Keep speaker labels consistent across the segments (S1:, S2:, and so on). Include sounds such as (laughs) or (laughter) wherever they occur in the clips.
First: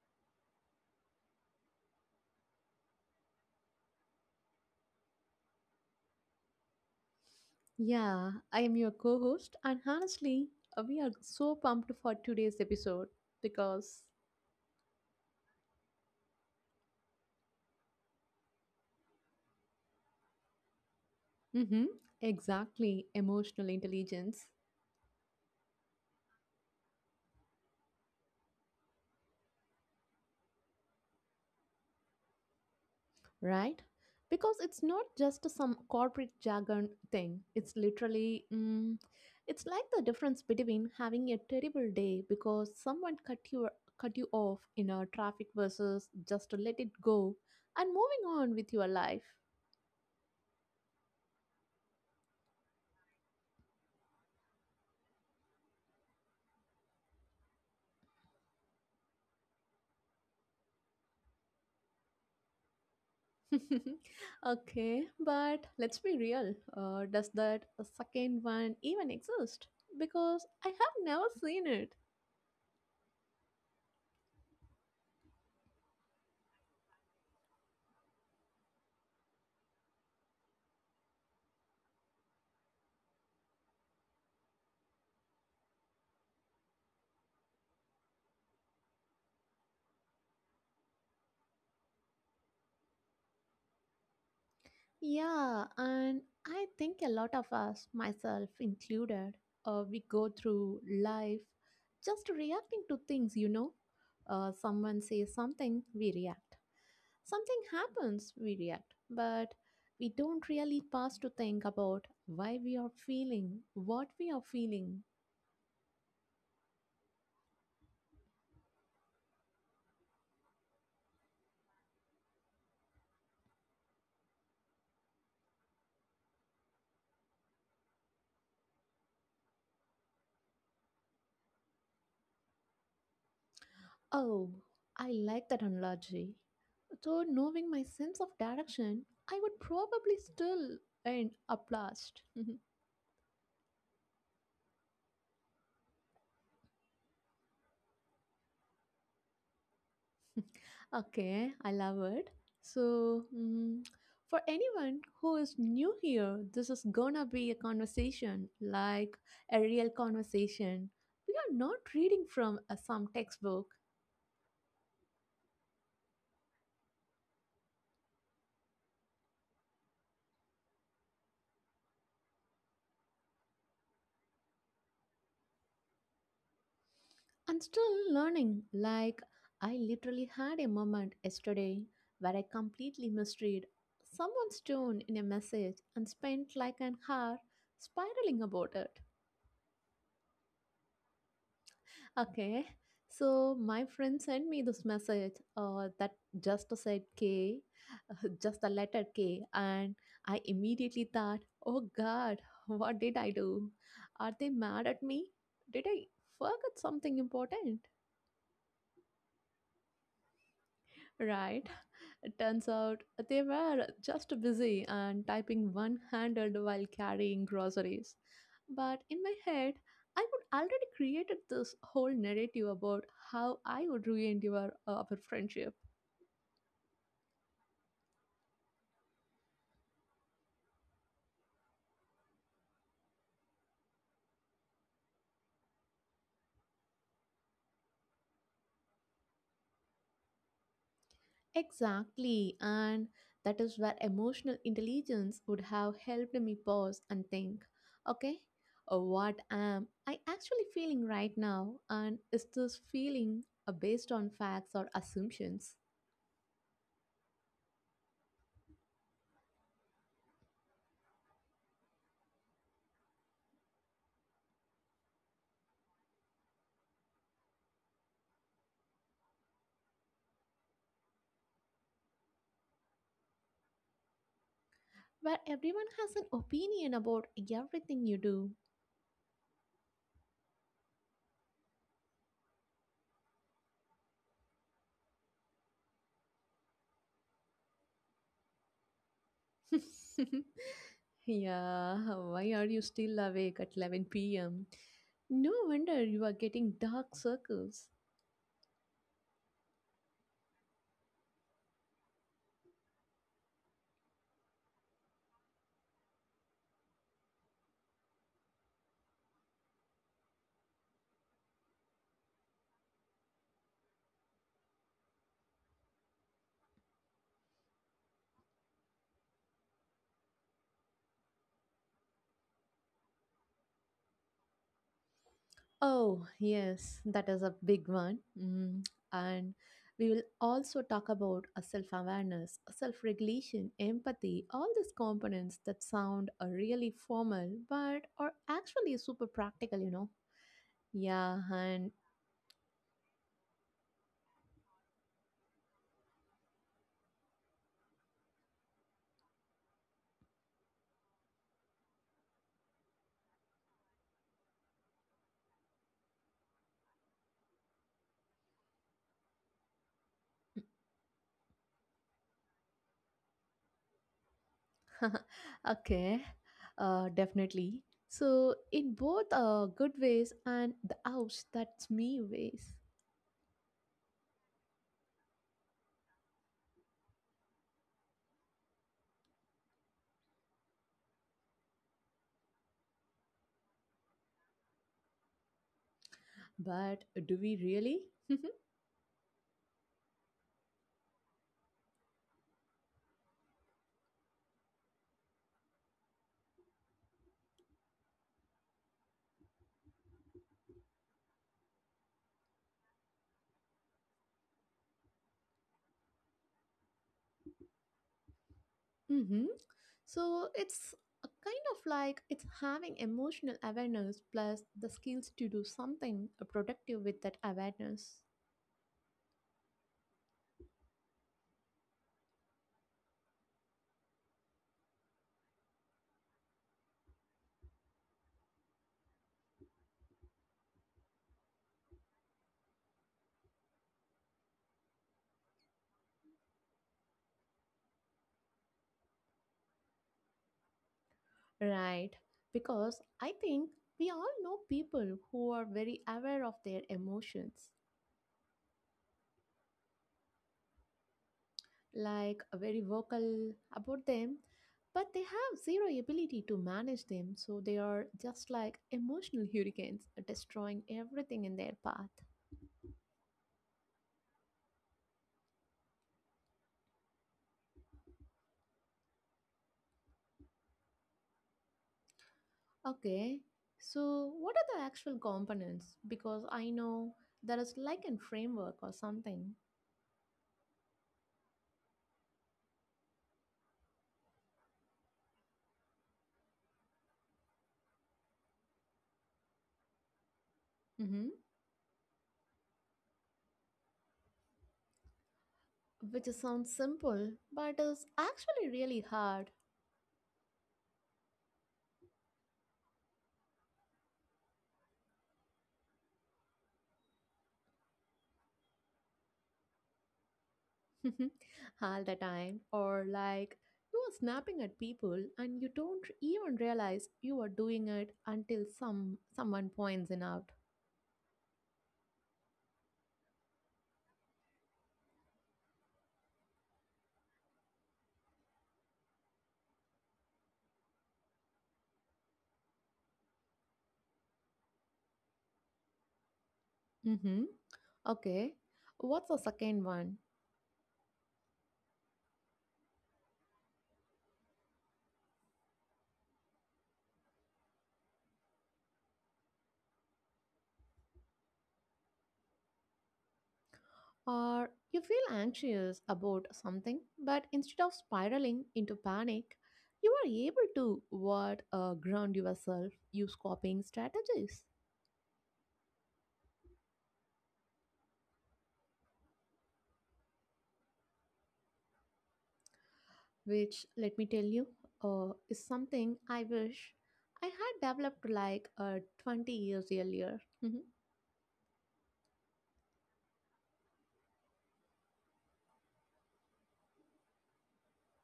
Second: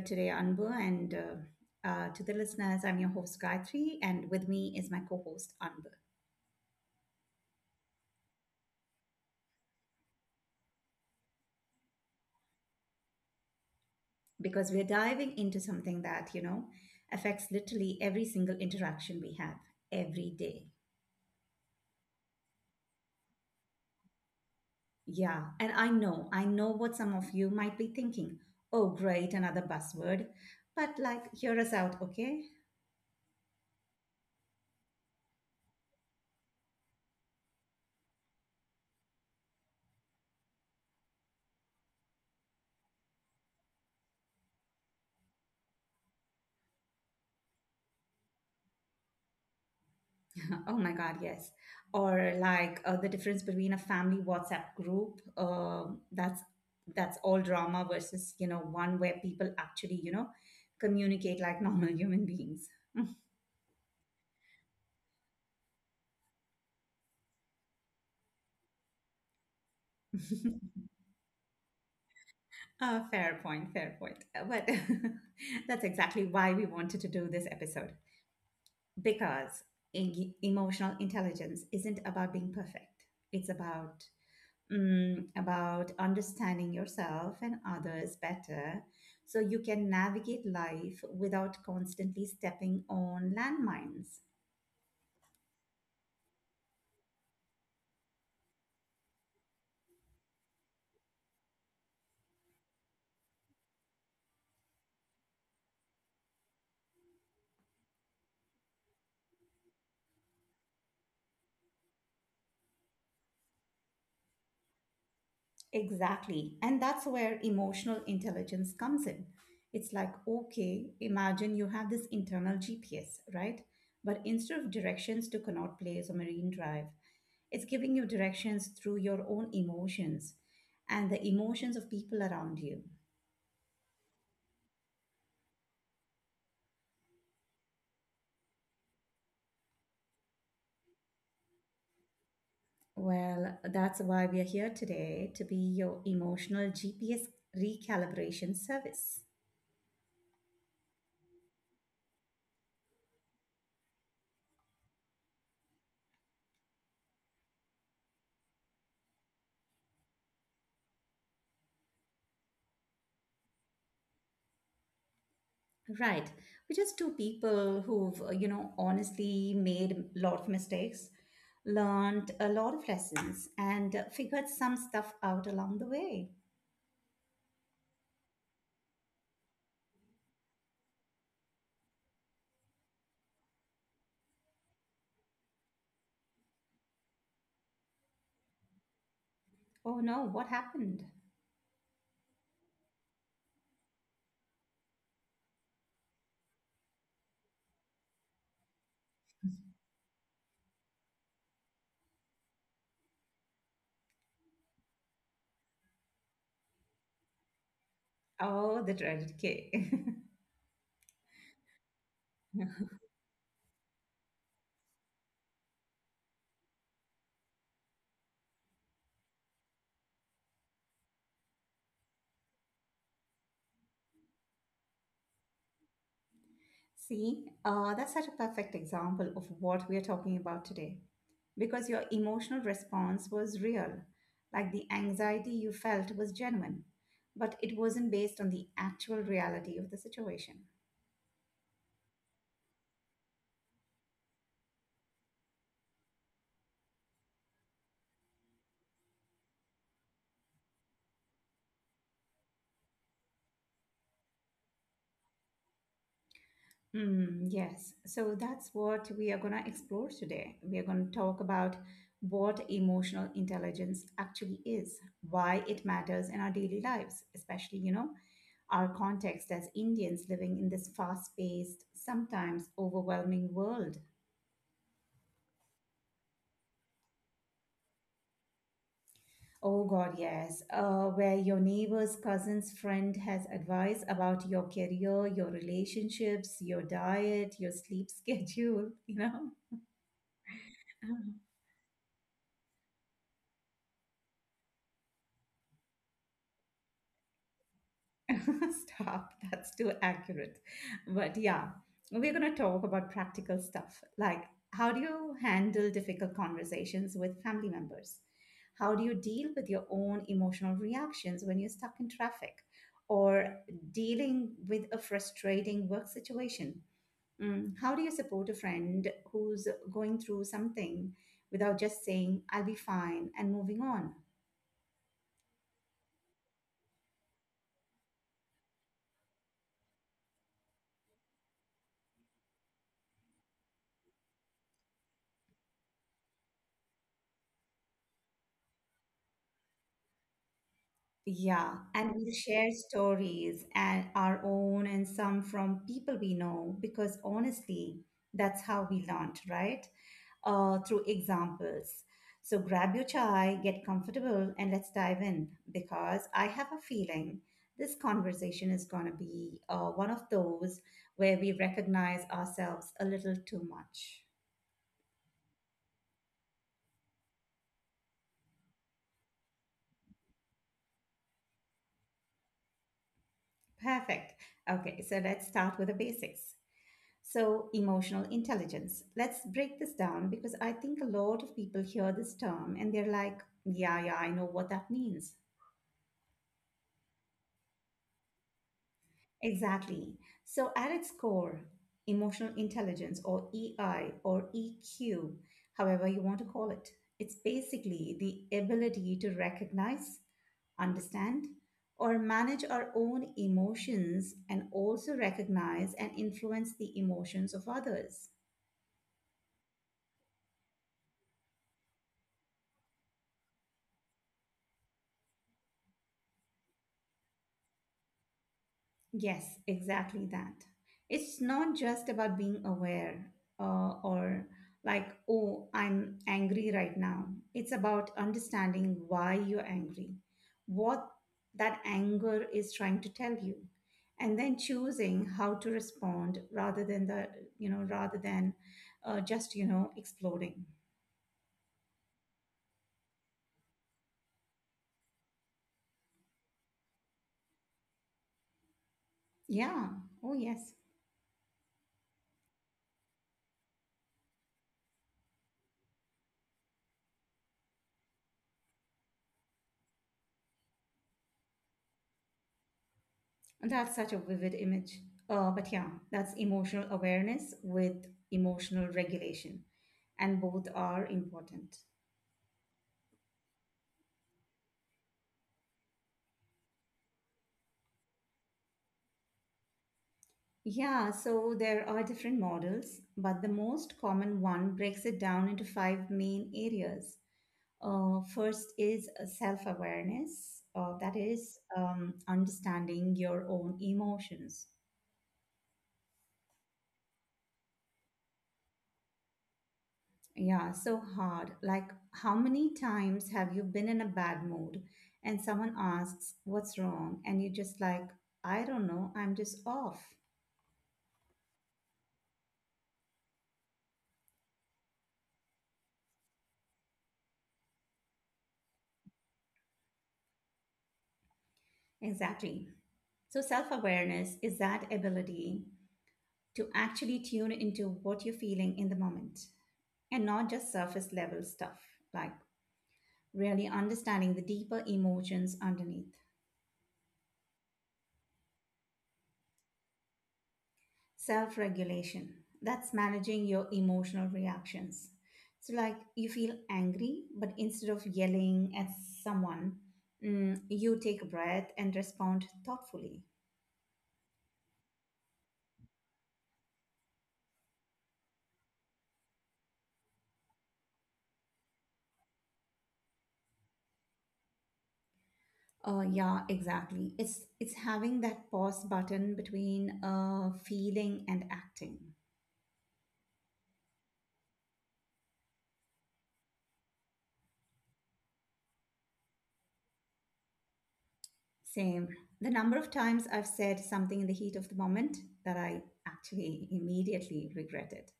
S1: today, Anbu, and to the listeners, I'm your host Gayatri, and with me is my co-host Anbu.
S2: Yeah, I am your co host, and honestly, we are so pumped for today's episode because,
S1: Because we're diving into something that affects literally every single interaction we have every day.
S2: mm-hmm, exactly, emotional intelligence,
S1: Yeah, and I know what some of you might be thinking. Oh, great, another buzzword. But like, hear us out, okay?
S2: right? Because it's not just some corporate jargon thing, it's literally, it's like the difference between having a terrible day because cut you off in a traffic versus just to let it go and moving on with your life.
S1: Oh my God, yes. Or like the difference between a family WhatsApp group, that's all drama versus, one where people actually, communicate like (laughs) normal human beings. (laughs)
S2: (laughs) Okay, but let's be real. Does that second one even exist? Because I have never seen it.
S1: Fair point, fair point. But (laughs) that's exactly why we wanted to do this episode. Because emotional intelligence isn't about being perfect. It's about about understanding yourself and others better so you can navigate life without constantly stepping on landmines.
S2: Yeah, and I think a lot of us, myself included, we go through life just reacting to things. Someone says something, we react. Something happens, we react. But we don't really pause to think about why we are feeling what we are feeling.
S1: Exactly. And that's where emotional intelligence comes in. It's like, okay, imagine you have this internal GPS, right? But instead of directions to Connaught Place or Marine Drive, it's giving you directions through your own emotions and the emotions of people around you.
S2: Oh, I like that analogy. Though knowing my sense of direction, I would probably still end up last.
S1: Well, that's why we are here today to be your emotional GPS recalibration service.
S2: (laughs) Okay, I love it. So, for anyone who is new here, this is gonna be a conversation, like a real conversation. We are not reading from some textbook.
S1: Right. We're just two people who've, honestly made a lot of mistakes, learned a lot of lessons, and figured some stuff out along the way.
S2: I'm still learning. Like, I literally had a moment yesterday where I completely misread someone's tone in a message and spent like an hour spiraling about it.
S1: Oh no, what happened?
S2: Okay, so my friend sent me this message that just said K, (laughs) just the letter K, and I immediately thought, oh god, (laughs) what did I do? Are they mad at me? Did I forget something important?
S1: Oh, the dreaded K. (laughs)
S2: Right? It turns out they were just busy and typing one handed while carrying groceries. But in my head, I would already created this whole narrative about how I would ruin your our friendship.
S1: See, that's such a perfect example of what we are talking about today. Because your emotional response was real, like the anxiety you felt was genuine, but it wasn't based on the actual reality of the situation.
S2: Exactly, and that is where emotional intelligence would have helped me pause and think. Okay, what am I actually feeling right now, and is this feeling based on facts or assumptions?
S1: Hmm, yes. So that's what we are going to explore today. We are going to talk about what emotional intelligence actually is, why it matters in our daily lives, especially, our context as Indians living in this fast-paced, sometimes overwhelming world.
S2: Where everyone has an opinion about everything you do.
S1: Oh God, yes. Where your neighbor's cousin's friend has advice about your career, your relationships, your diet, your sleep (laughs) schedule, you know.
S2: (laughs)
S1: (laughs)
S2: Yeah, why are you still awake at 11 p.m.? No wonder you are getting dark circles.
S1: (laughs) Stop, that's too accurate. But yeah, we're going to talk about practical stuff like how do you handle difficult conversations with family members? How do you deal with your own emotional reactions when you're stuck in traffic or dealing with a frustrating work situation? How do you support a friend who's going through something without just saying, I'll be fine and moving on?
S2: Oh, yes, that is a big one. Mm. And we will also talk about self awareness, self regulation, empathy, all these components that sound really formal but are actually super practical. Yeah,
S1: Yeah,
S2: and
S1: and we share stories and our own and some from people we know because honestly, that's how we learned, right? Through examples. So grab your chai, get comfortable, and let's dive in because I have a feeling this conversation is going to be one of those where we recognize ourselves a little too much.
S2: (laughs) okay, definitely. So, in both good ways and the ouch, that's me ways.
S1: Perfect. Okay, so let's start with the basics. So, emotional intelligence. Let's break this down because I think a lot of people hear this term and they're like, yeah, yeah, I know what that means.
S2: But do we really? (laughs)
S1: Exactly. So, at its core, emotional intelligence or EI or EQ, however you want to call it, it's basically the ability to recognize, understand, or manage our own emotions and also recognize and influence the emotions of others.
S2: Mm-hmm. So it's a kind of like it's having emotional awareness plus the skills to do something productive with that awareness.
S1: Yes, exactly that. It's not just about being aware or like, oh, I'm angry right now. It's about understanding why you're angry, what that anger is trying to tell you, and then choosing how to respond rather than just, exploding.
S2: Right, because I think we all know people who are very aware of their emotions,
S1: Yeah. Oh, yes.
S2: like very vocal about them, but they have zero ability to manage them, so they are just like emotional (laughs) hurricanes, destroying everything in their path.
S1: That's such a vivid image. But yeah, that's emotional awareness with emotional regulation, and both are important.
S2: Okay, so what are the actual components? Because I know there is like a framework or something.
S1: Yeah, so there are different models, but the most common one breaks it down into five main areas. First is self awareness, that
S2: Hmm,
S1: is, understanding your own emotions.
S2: which sounds simple, but is actually really hard.
S1: Yeah, so hard. Like, how many times have you been in a bad mood and someone asks, What's wrong? And you're just like, I don't know, I'm just off.
S2: (laughs) All the time. Or like you are snapping at people and you don't even realize you are doing it until someone points it out.
S1: Exactly. So, self awareness is that ability to actually tune into what you're feeling in the moment and not just surface level stuff, like really understanding the deeper emotions underneath.
S2: Mm-hmm. Okay, what's the second one?
S1: Self regulation. That's managing your emotional reactions. So, like you feel angry, but instead of yelling at someone, you take a breath and respond thoughtfully.
S2: Or you feel anxious about something but instead of spiraling into panic you are able to what, ground yourself, use coping strategies.
S1: Yeah, exactly. It's having that pause button between feeling and acting.
S2: Which let me tell you, is something I wish I had developed like 20 years earlier. Mhm.
S1: Same. The number of times I've said something in the heat of the moment that I actually immediately regretted.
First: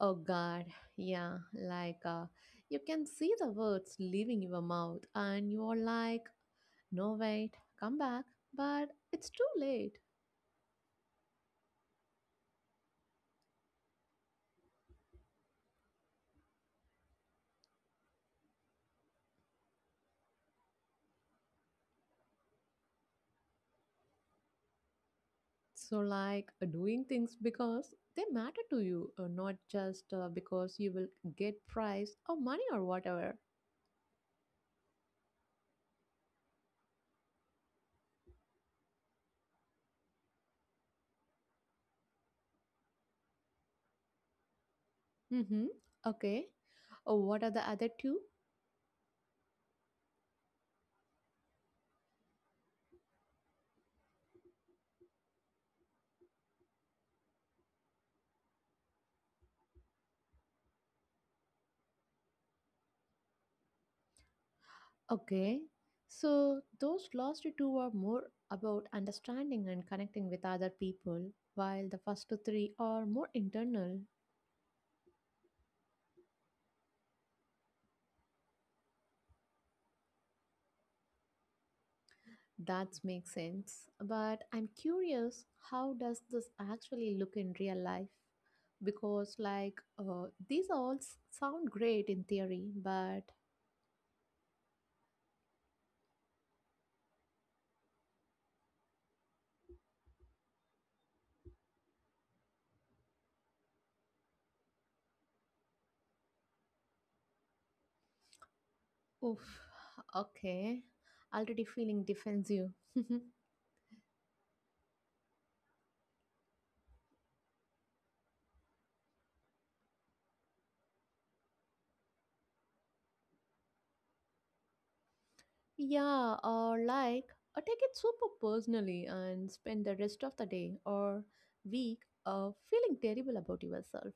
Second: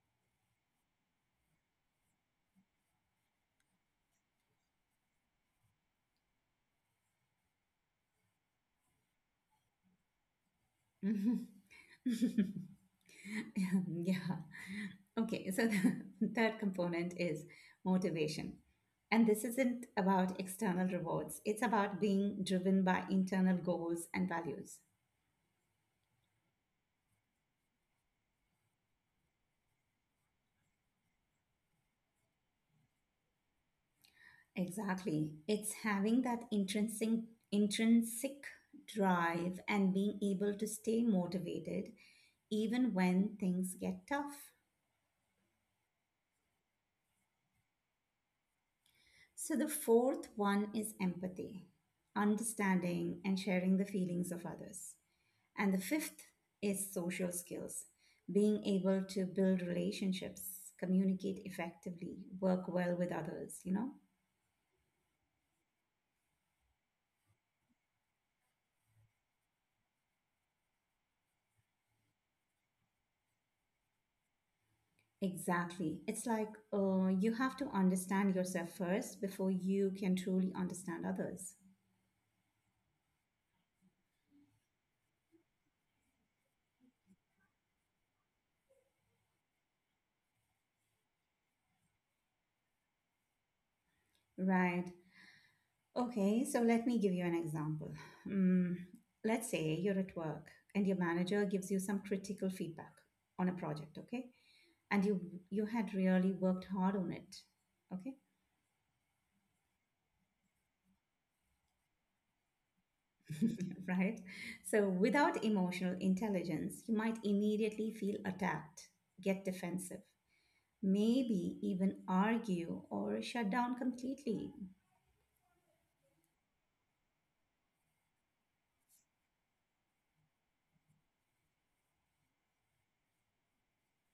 S2: Oh god, yeah, like, you can see the words leaving your mouth and you're like no wait come back, but it's too late.
S1: (laughs) (laughs) yeah. Okay. So the (laughs) third component is motivation. And this isn't about external rewards, it's about being driven by internal goals and values.
S2: So like, doing things because they matter to you, not just because you will get prize or money or whatever.
S1: Exactly. It's having that intrinsic drive and being able to stay motivated even when things get tough.
S2: Mm-hmm. Okay, what are the other two?
S1: So the fourth one is empathy, understanding and sharing the feelings of others. And the fifth is social skills, being able to build relationships, communicate effectively, work well with others, you know?
S2: Okay, so those last two are more about understanding and connecting with other people, while the first three are more internal.
S1: Exactly. It's like you have to understand yourself first before you can truly understand others.
S2: That makes sense. But I'm curious, how does this actually look in real life? Because, like, these all sound great in theory, but
S1: Right. Okay, so let me give you an example. Mm, let's say you're at work and your manager gives you some critical feedback on a project, okay? And you had really worked hard on it, okay?
S2: oof, okay, already feeling defensive. (laughs)
S1: Right? So, without emotional intelligence, you might immediately feel attacked, get defensive, maybe even argue or shut down completely.
S2: Yeah, or like take it super personally and spend the rest of the day or week feeling terrible about yourself.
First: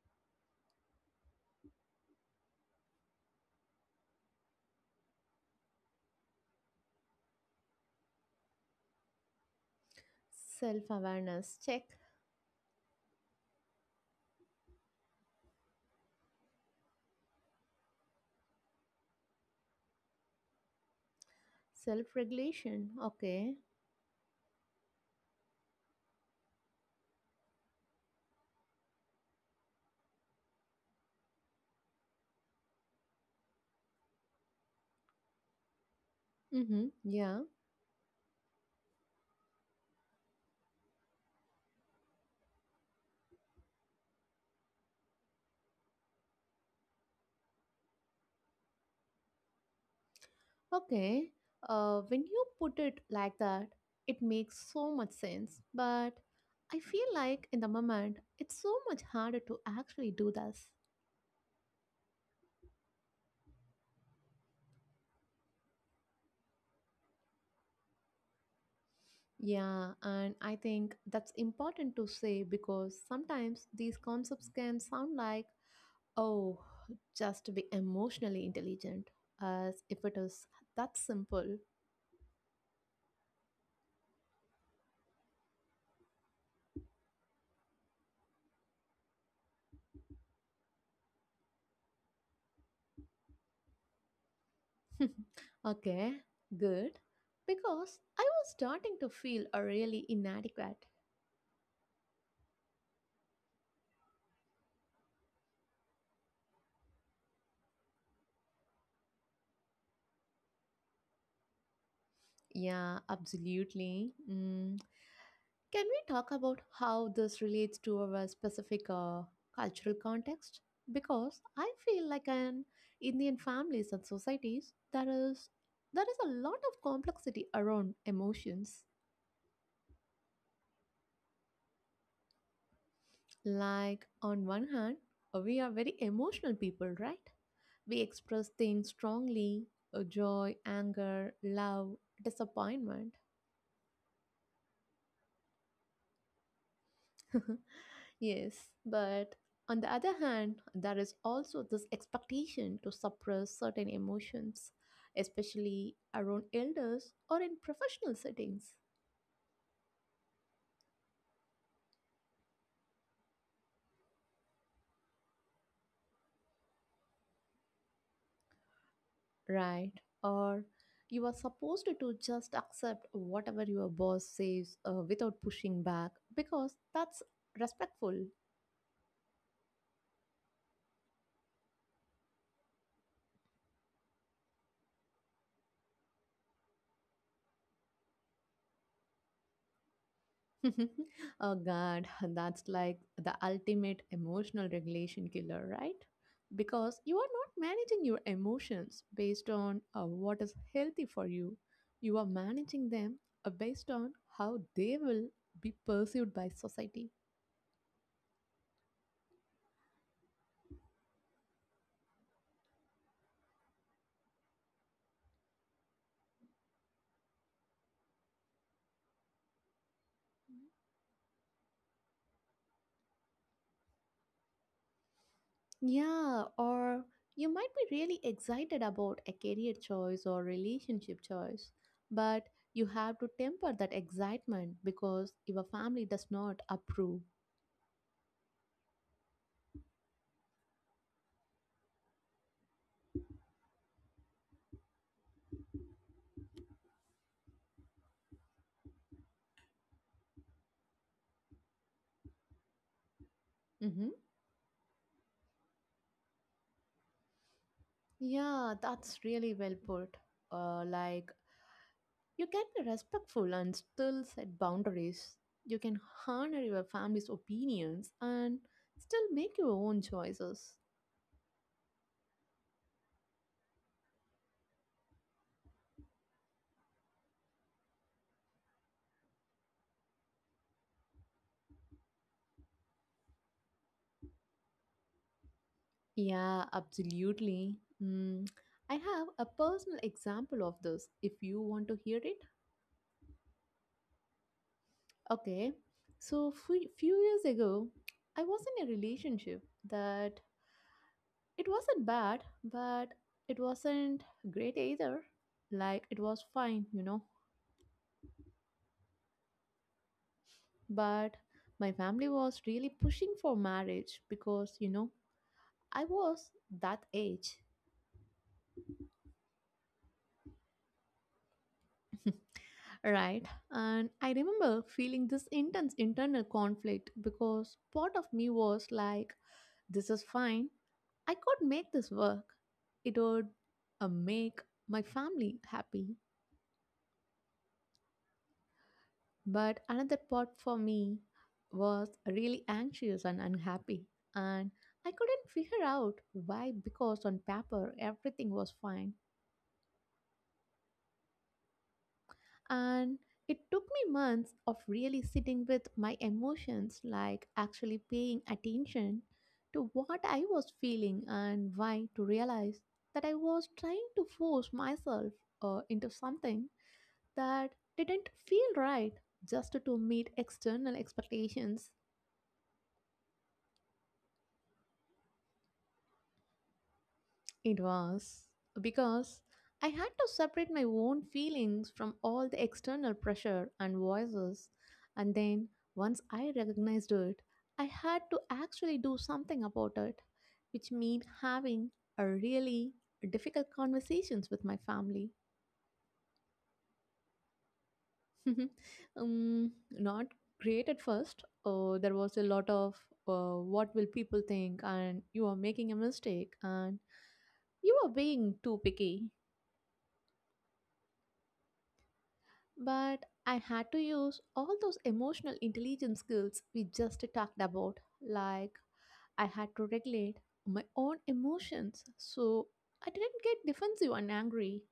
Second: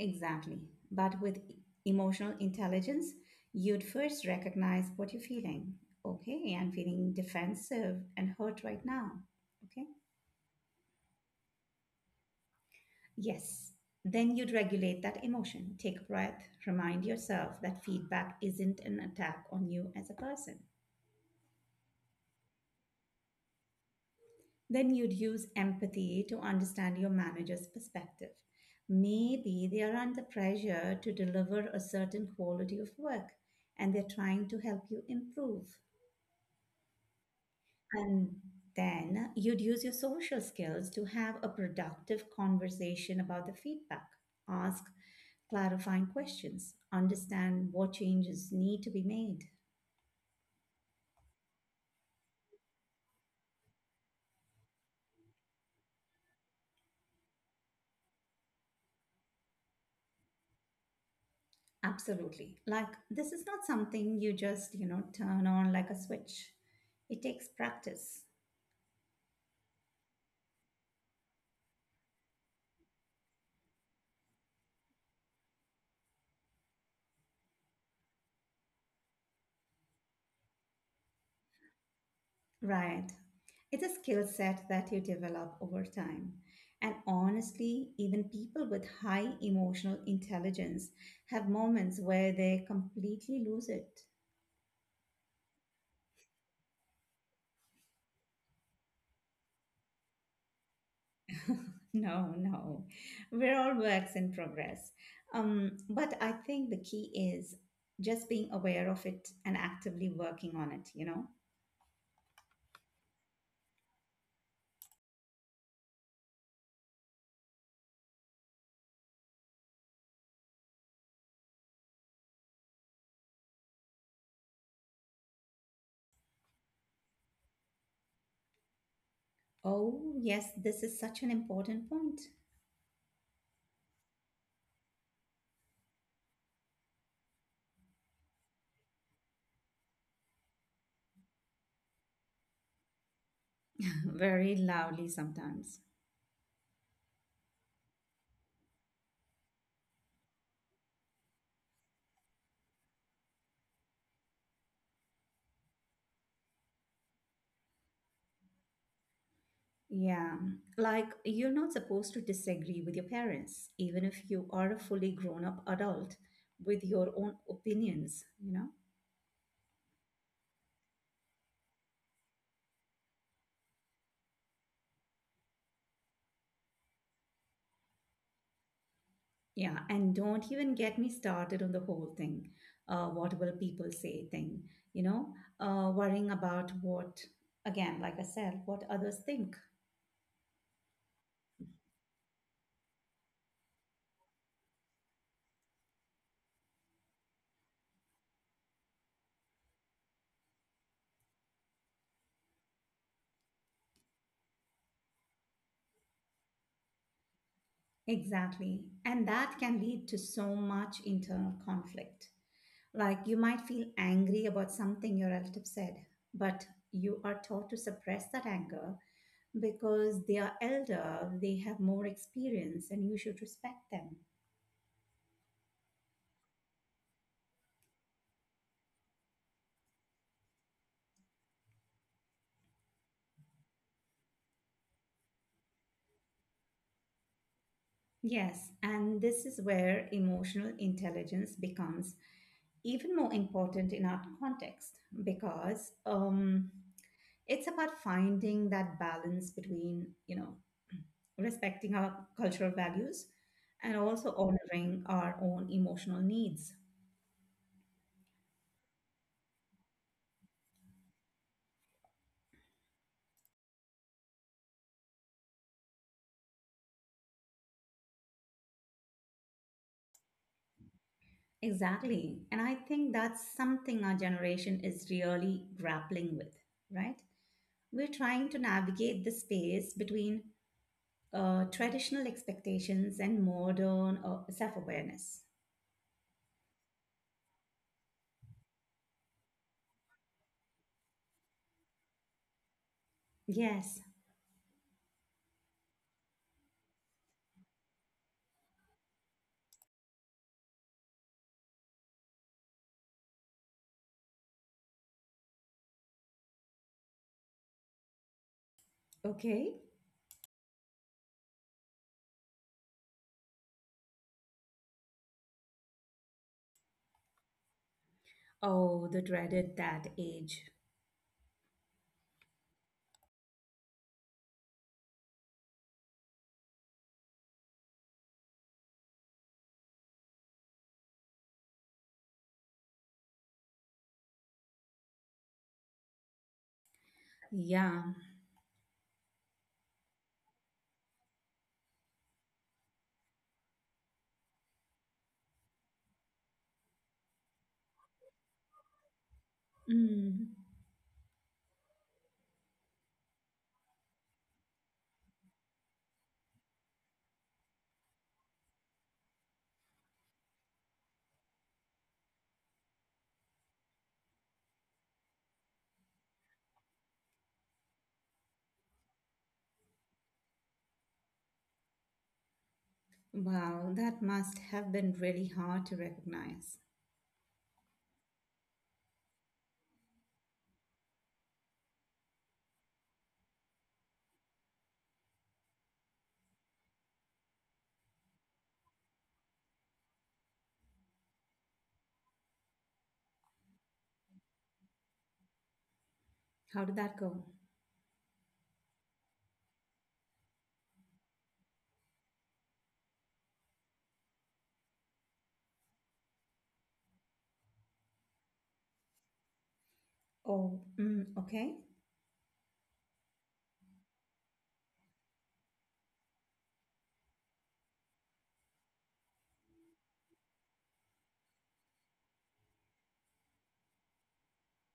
S1: Exactly. But with emotional intelligence, you'd first recognize what you're feeling. Okay, I'm feeling defensive and hurt right now. Okay,
S2: Self awareness, check.
S1: yes. Then you'd regulate that emotion. Take a breath. Remind yourself that feedback isn't an attack on you as a person.
S2: Self regulation, okay.
S1: Then you'd use empathy to understand your manager's perspective. Maybe they are under pressure to deliver a certain quality of work and they're trying to help you improve.
S2: Mm-hmm. Yeah,
S1: And then you'd use your social skills to have a productive conversation about the feedback. Ask clarifying questions, understand what changes need to be made.
S2: okay. When you put it like that, it makes so much sense. But I feel like in the moment, it's so much harder to actually do this.
S1: Absolutely. Like, this is not something you just, turn on like a switch. It takes practice,
S2: Yeah, and I think that's important to say because sometimes these concepts can sound like, oh, just to be emotionally intelligent, as if it is that simple.
S1: right? It's a skill set that you develop over time. And honestly, even people with high emotional intelligence have moments where they completely lose it. (laughs)
S2: (laughs) Okay, good. Because I was starting to feel really inadequate.
S1: No, no. We're all works in progress. But I think the key is just being aware of it and actively working on it, you know?
S2: Yeah, absolutely. Mm. Can we talk about how this relates to our specific cultural context? Because I feel like in Indian families and societies, there is a lot of complexity around emotions.
S1: Oh, yes, this is such an important point.
S2: Like on one hand, we are very emotional people, right? We express things strongly: joy, anger, love, disappointment.
S1: (laughs) Very loudly sometimes.
S2: (laughs) Yes, but on the other hand, there is also this expectation to suppress certain emotions, especially around elders or in professional settings,
S1: Yeah, like you're not supposed to disagree with your parents, even if you are a fully grown up adult with your own opinions, you know?
S2: right? Or you are supposed to just accept whatever your boss says without pushing back because that's respectful.
S1: Yeah, and don't even get me started on the whole thing, what will people say thing, you know, worrying about what, again, like I said, what others think.
S2: (laughs) Oh god, that's like the ultimate emotional regulation killer, right? Because you are not managing your emotions based on what is healthy for you. You are managing them based on how they will be perceived by society.
S1: Exactly. And that can lead to so much internal conflict. Like you might feel angry about something your relative said, but you are taught to suppress that anger because they are elder, they have more experience, and you should respect them.
S2: Yeah, or you might be really excited about a career choice or relationship choice, but you have to temper that excitement because your family does not approve.
S1: Yes, and this is where emotional intelligence becomes even more important in our context because it's about finding that balance between respecting our cultural values and
S2: Mm-hmm.
S1: also honoring our own emotional needs.
S2: Yeah, that's really well put. Like, you can be respectful and still set boundaries. You can honor your family's opinions and still make your own choices.
S1: Exactly, and I think that's something our generation is really grappling with, right? We're trying to navigate the space between traditional expectations and modern self-awareness.
S2: Yeah, absolutely. Mm. I have a personal example of this if you want to hear it.
S1: Yes.
S2: Okay, so few years ago, I was in a relationship that it wasn't bad, but it wasn't great either. Like, it was fine, you know.
S1: Okay.
S2: But my family was really pushing for marriage because, you know, I was that age.
S1: Oh, the dreaded that age.
S2: (laughs) Right. And I remember feeling this intense internal conflict because part of me was like, this is fine. I could make this work. It would make my family happy.
S1: Yeah.
S2: But another part for me was really anxious and unhappy, and I couldn't figure out why because on paper everything was fine.
S1: Mm.
S2: And it took me months of really sitting with my emotions, like actually paying attention to what I was feeling and why to realize that I was trying to force myself into something that didn't feel right just to meet external expectations.
S1: Wow, that must have been really hard to recognize.
S2: It was because I had to separate my own feelings from all the external pressure and voices, and then once I recognized it, I had to actually do something about it, which means having a really difficult conversations with my family.
S1: How did that go?
S2: (laughs) Not great at first. There was a lot of what will people think, and you are making a mistake, and you are being too picky.
S1: Oh, mm, okay.
S2: But I had to use all those emotional intelligence skills we just talked about. Like, I had to regulate my own emotions so I didn't get defensive and angry.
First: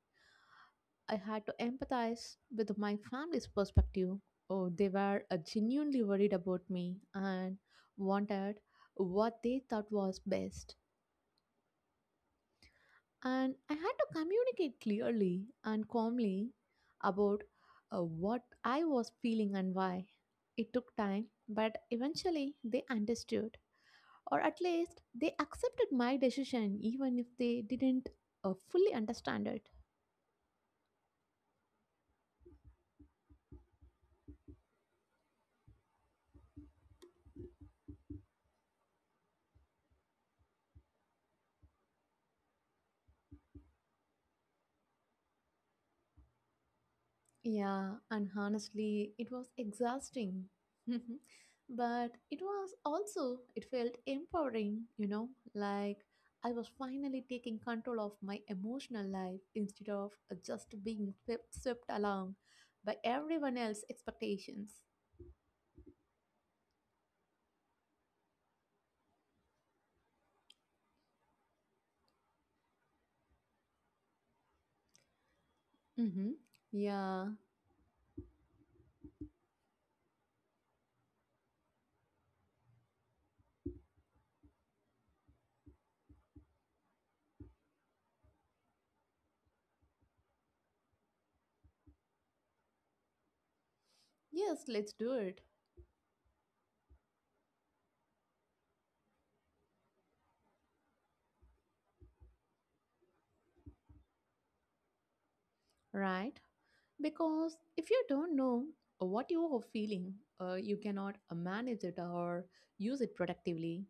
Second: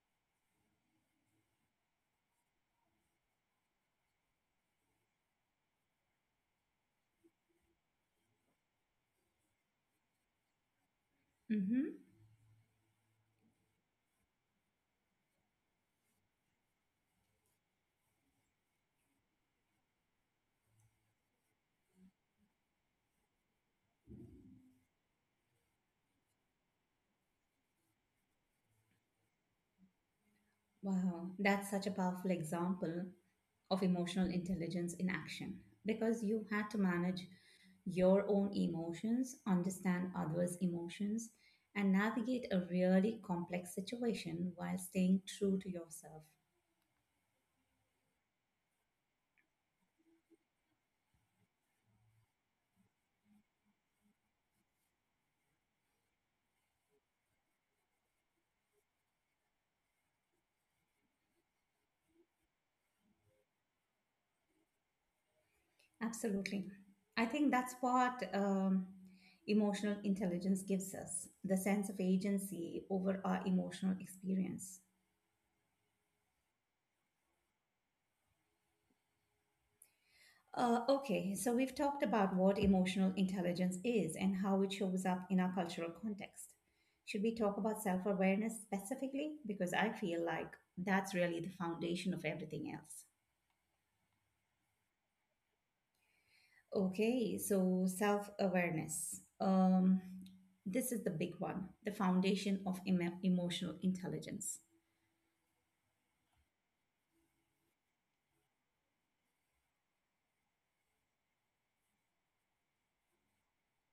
S2: I had to empathize with my family's perspective. Oh, they were genuinely worried about me and wanted what they thought was best.
S1: Mm-hmm.
S2: And I had to communicate clearly and calmly about what I was feeling and why. It took time, but eventually they understood, or at least they accepted my decision, even if they didn't fully understand it.
S1: Wow, that's such a powerful example of emotional intelligence in action because you had to manage your own emotions, understand others' emotions, and navigate a really complex situation while staying true to yourself.
S2: Yeah, and honestly, it was exhausting. (laughs) But it was also, it felt empowering, you know, like I was finally taking control of my emotional life instead of just being swept along by everyone else's expectations.
S1: Absolutely. I think that's what emotional intelligence gives us the sense of agency over our emotional experience.
S2: Mm-hmm. Yeah,
S1: Okay, so we've talked about what emotional intelligence is and how it shows up in our cultural context. Should we talk about self awareness specifically? Because I feel like that's really the foundation of everything else.
S2: yes, let's do it,
S1: Okay, so self awareness. This is the big one, the foundation of emotional intelligence.
S2: right? Because if you don't know what you are feeling, you cannot manage it or use it productively.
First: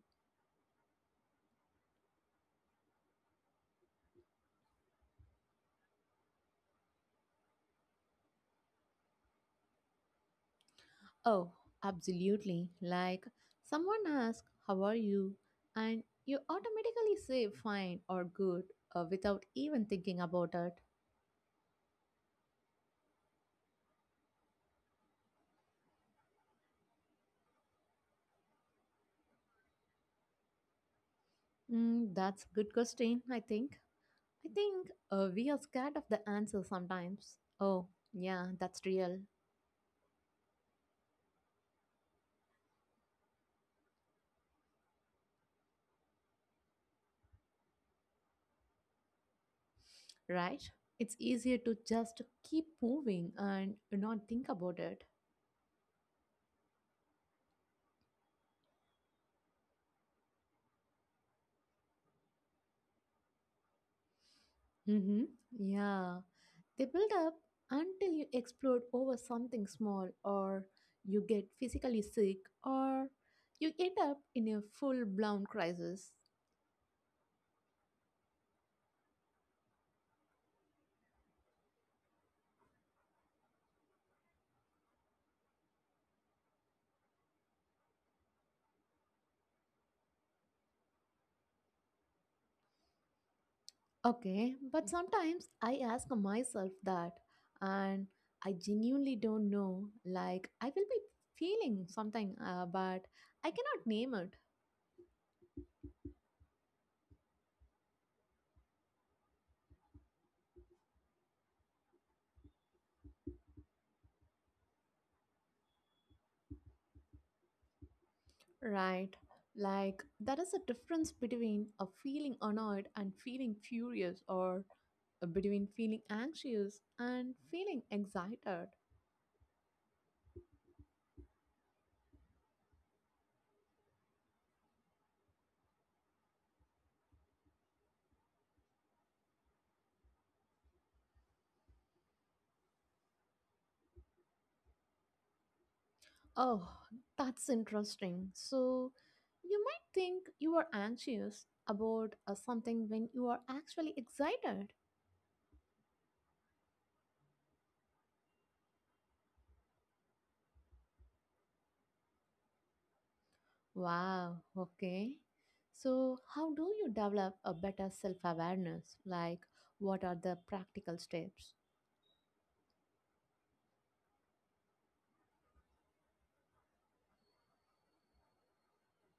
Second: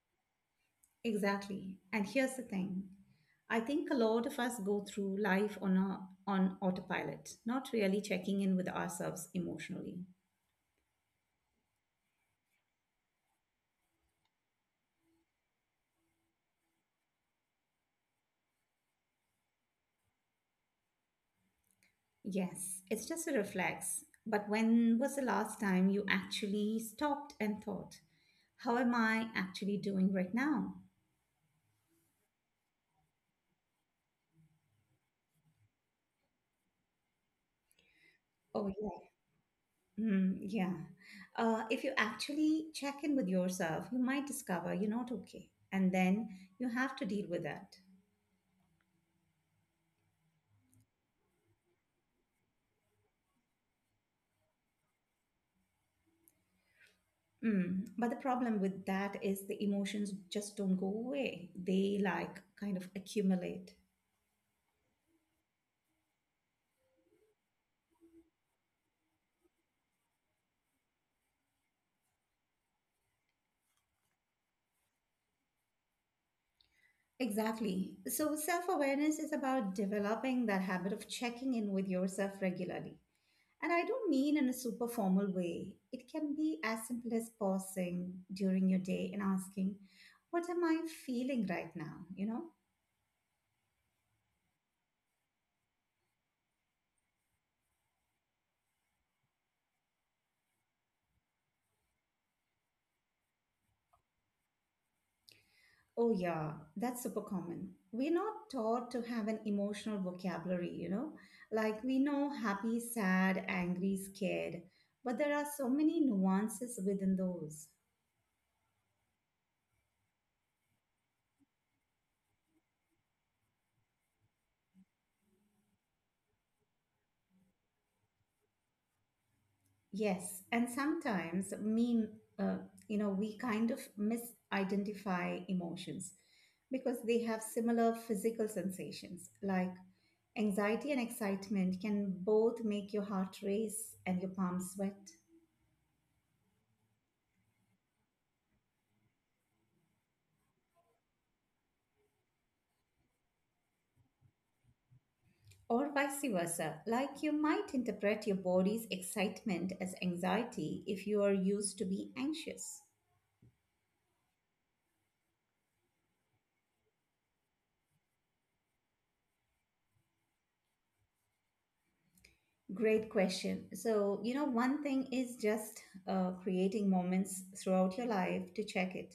S1: Exactly. And here's the thing. I think a lot of us go through life on on autopilot, not really checking in with ourselves emotionally.
S2: Oh, absolutely. Like someone asks, how are you? And you automatically say fine or good without even thinking about it.
S1: Yes, it's just a reflex. But when was the last time you actually stopped and thought, how am I actually doing right now?
S2: Mm, that's good question, I think. I think we are scared of the answer sometimes. Oh, yeah,
S1: Oh,
S2: that's
S1: yeah.
S2: real,
S1: Mm, yeah. If you actually check in with yourself, you might discover you're not okay. And then you have to deal with that.
S2: right? It's easier to just keep moving and not think about it.
S1: Mm. But the problem with that is the emotions just don't go away. They like kind of accumulate.
S2: Mm-hmm. Yeah. They build up until you explode over something small, or you get physically sick, or you end up in a full blown crisis.
S1: Exactly. So self awareness is about developing that habit of checking in with yourself regularly. And I don't mean in a super formal way. It can be as simple as pausing during your day and asking, what am I feeling right now?
S2: Okay, but sometimes I ask myself that, and I genuinely don't know. Like, I will be feeling something, but I cannot name it.
S1: Oh, yeah, that's super common. We're not taught to have an emotional vocabulary, Like we know happy, sad, angry, scared, but there are so many nuances within those.
S2: Right. Like, there is a difference between a feeling annoyed and feeling furious, or between feeling anxious and feeling excited.
S1: Yes, and sometimes uh, we kind of misidentify emotions because they have similar physical sensations. Like anxiety and excitement can both make your heart race and your palms sweat.
S2: Oh, that's interesting. So, you might think you are anxious about something when you are actually excited.
S1: Or vice versa, like you might interpret your body's excitement as anxiety if you are used to be anxious.
S2: Wow, okay. So, how do you develop a better self awareness? Like, what are the practical steps?
S1: Great question. One thing is just creating moments throughout your life to check it.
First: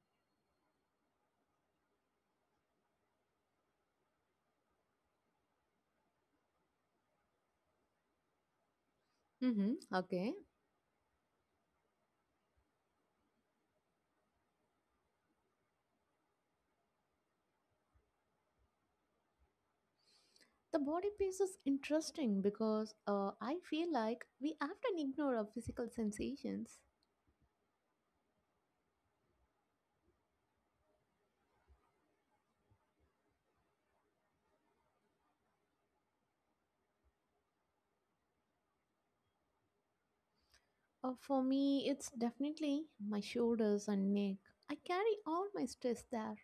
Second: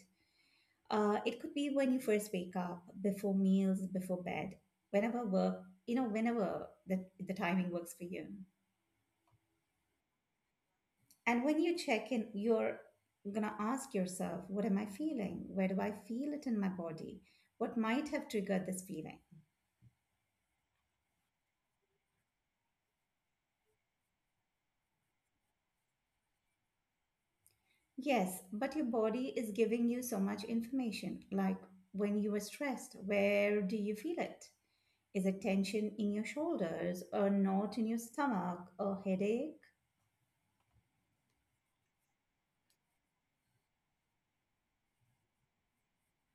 S1: It could be when you first wake up, before meals, before bed, whenever work, whenever the timing works for you.
S2: Mm-hmm, okay.
S1: And when you check in, you're going to ask yourself, what am I feeling? Where do I feel it in my body? What might have triggered this feeling?
S2: The body piece is interesting because I feel like we often ignore our physical sensations.
S1: Yes, but your body is giving you so much information. Like when you were stressed, where do you feel it? Is it tension in your shoulders, a knot in your stomach, a headache?
S2: For me, it's definitely my shoulders and neck. I carry all my stress there.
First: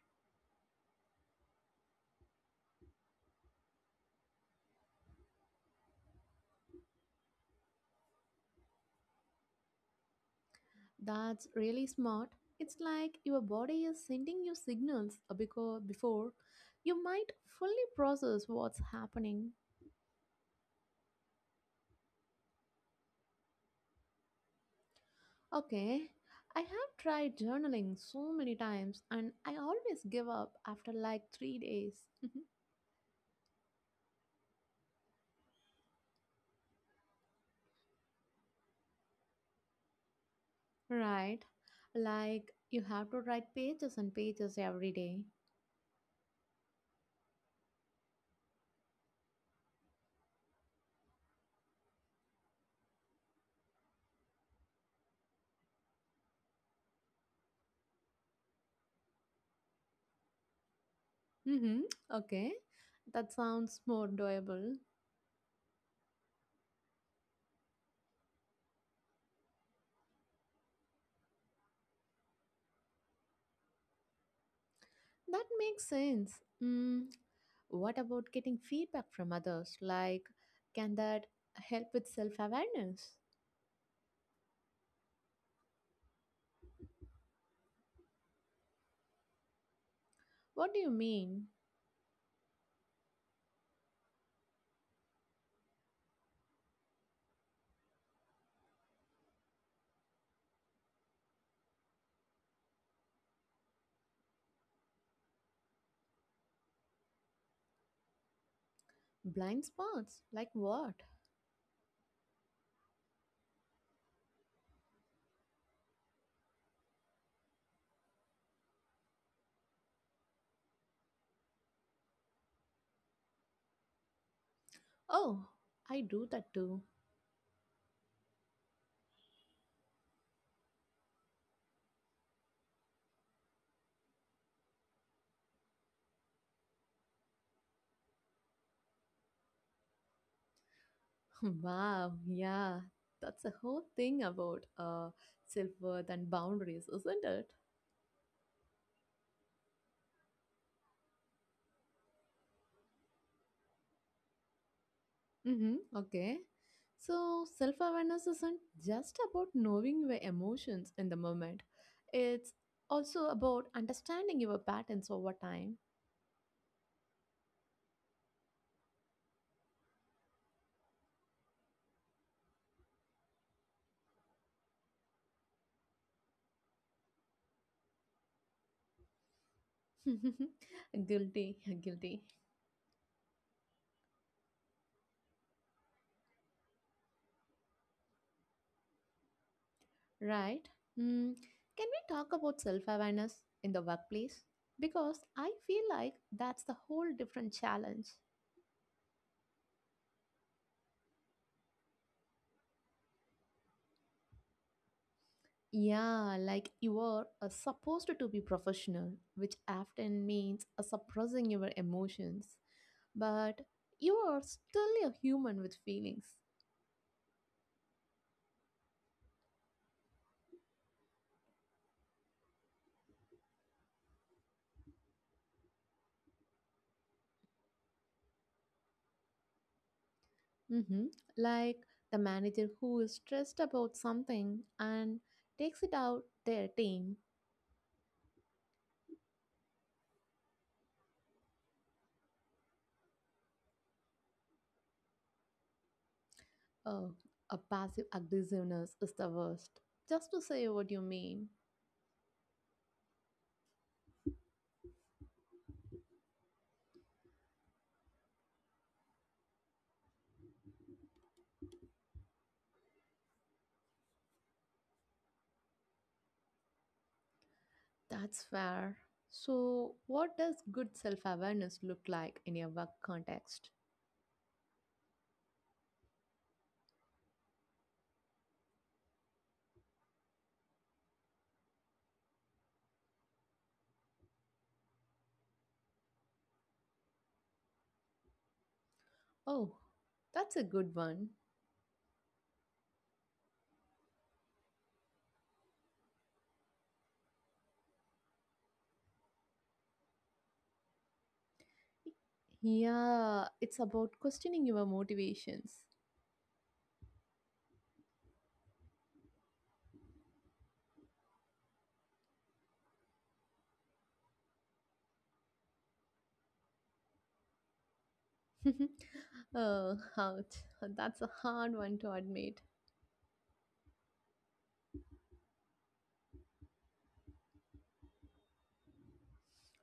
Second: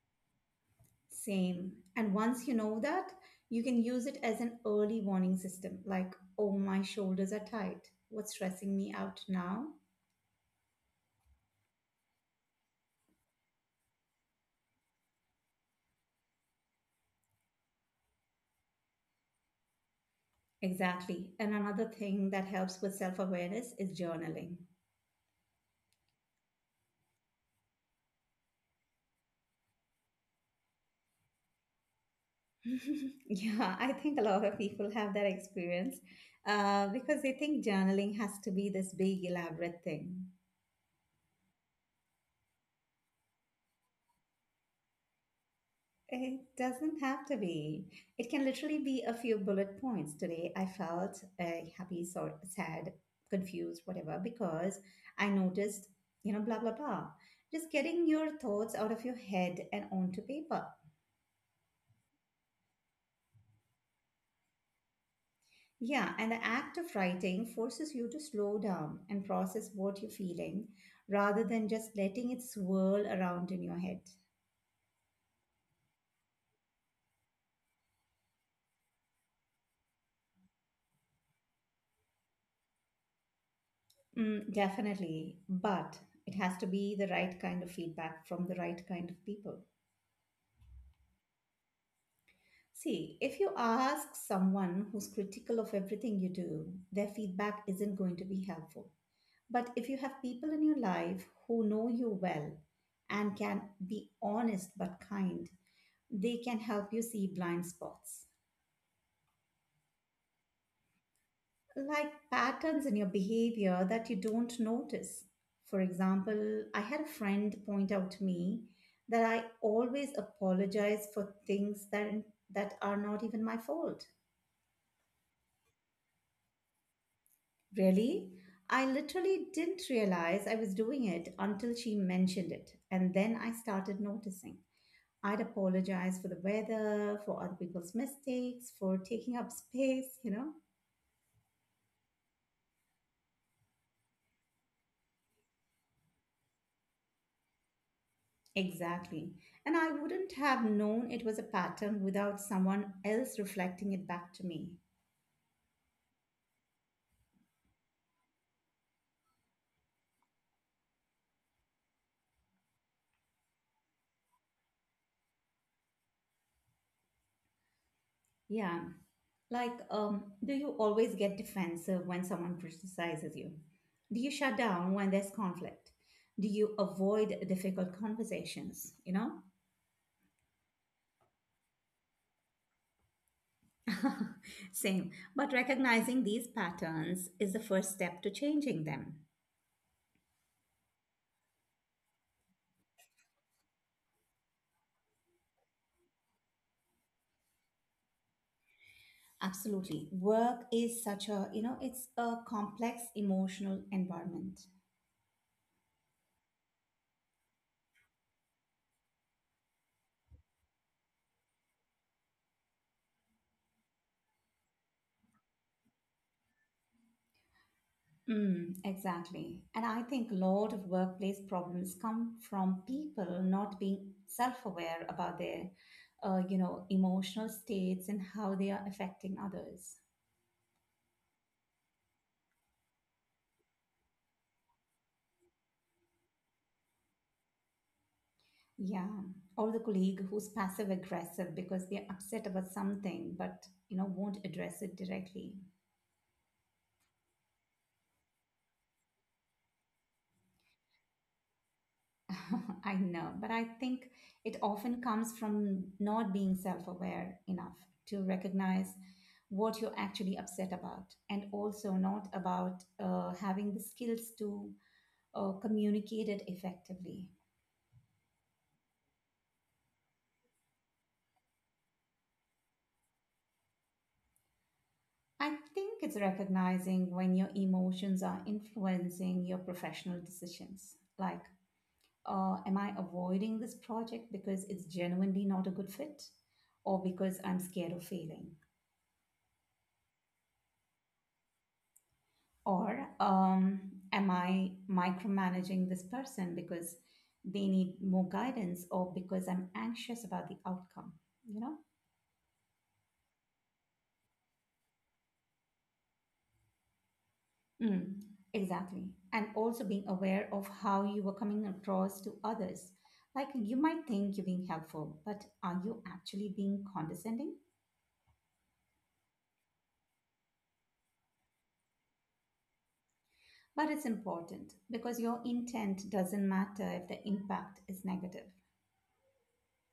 S1: Same. And once you know that, you can use it as an early warning system like, oh, my shoulders are tight. What's stressing me out now?
S2: That's really smart. It's like your body is sending you signals because before you might fully process what's happening.
S1: Exactly. And another thing that helps with self awareness is journaling.
S2: Okay, I have tried journaling so many times and I always give up after like 3 days. (laughs)
S1: (laughs) Yeah, I think a lot of people have that experience because they think journaling has to be this big, elaborate thing.
S2: Right. Like you have to write pages and pages every day.
S1: It doesn't have to be. It can literally be a few bullet points. Today, I felt happy, sor sad, confused, whatever, because I noticed, blah, blah, blah. Just getting your thoughts out of your head and onto paper.
S2: Mm-hmm. Okay. That sounds more doable.
S1: Yeah, and the act of writing forces you to slow down and process what you're feeling rather than just letting it swirl around in your head.
S2: That makes sense. Mm. What about getting feedback from others? Like, can that help with self awareness?
S1: Mm, definitely, but it has to be the right kind of feedback from the right kind of people.
S2: What do you mean?
S1: See, if you ask someone who's critical of everything you do, their feedback isn't going to be helpful. But if you have people in your life who know you well and can be honest but kind, they can help you see blind spots.
S2: Blind spots? Like what?
S1: Like patterns in your behavior that you don't notice. For example, I had a friend point out to me that I always apologize for things that are not even my fault.
S2: Oh, I do that too.
S1: Really? I literally didn't realize I was doing it until she mentioned it, and then I started noticing. I'd apologize for the weather, for other people's mistakes, for taking up space.
S2: (laughs) Wow. Yeah. That's a whole thing about self worth and boundaries, isn't it?
S1: Exactly. And I wouldn't have known it was a pattern without someone else reflecting it back to me.
S2: Mm-hmm. Okay. So, self awareness isn't just about knowing your emotions in the moment, it's also about understanding your patterns over time.
S1: Yeah. Like, do you always get defensive when someone criticizes you? Do you shut down when there's conflict? Do you avoid difficult conversations?
S2: (laughs) Guilty, guilty.
S1: (laughs) Same. But recognizing these patterns is the first step to changing them.
S2: Right? Mm. Can we talk about self awareness in the workplace? Because I feel like that's the whole different challenge.
S1: Absolutely. Work is such a, it's a complex emotional environment.
S2: Yeah, like you are supposed to be professional, which often means suppressing your emotions, but you are still a human with feelings.
S1: Mm, exactly. And I think a lot of workplace problems come from people not being self-aware about their emotional states and how they are affecting others.
S2: hmm Like the manager who is stressed about something and takes it out their team.
S1: Yeah. Or the colleague who's passive aggressive because they're upset about something, but, won't address it directly.
S2: Oh, a passive aggressiveness is the worst. Just to say what you mean.
S1: (laughs) I know, but I think it often comes from not being self aware enough to recognize what you're actually upset about, and also not about having the skills to communicate it effectively.
S2: That's fair. So, what does good self awareness look like in your work context?
S1: I think it's recognizing when your emotions are influencing your professional decisions, like am I avoiding this project because it's genuinely not a good fit, or because I'm scared of failing?
S2: Oh, that's a good one.
S1: Or am I micromanaging this person because they need more guidance, or because I'm anxious about the outcome? You know?
S2: Yeah, it's about questioning your motivations.
S1: Mm, exactly. And also being aware of how you are coming across to others. Like you might think you're being helpful, but are you actually being condescending?
S2: (laughs) Oh, ouch. That's a hard one to admit,
S1: But it's important because your intent doesn't matter if the impact is negative.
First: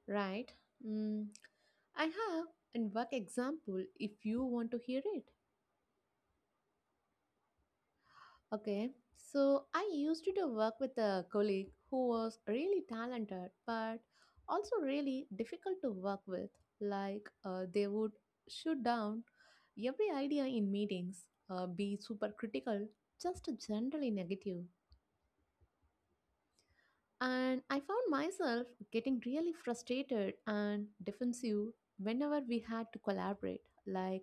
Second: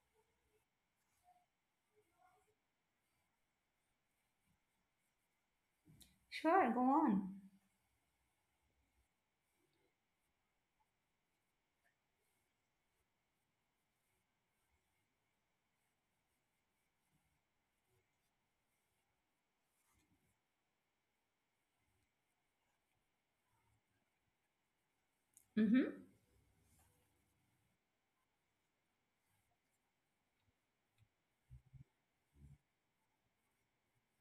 S2: right? Mm, I have an work example if you want to hear it.
S1: Sure, go on.
S2: Okay, so I used to work with a colleague who was really talented but also really difficult to work with. Like, they would shoot down every idea in meetings, be super critical, just generally negative.
S1: Mm-hmm.
S2: And I found myself getting really frustrated and defensive whenever we had to collaborate. Like,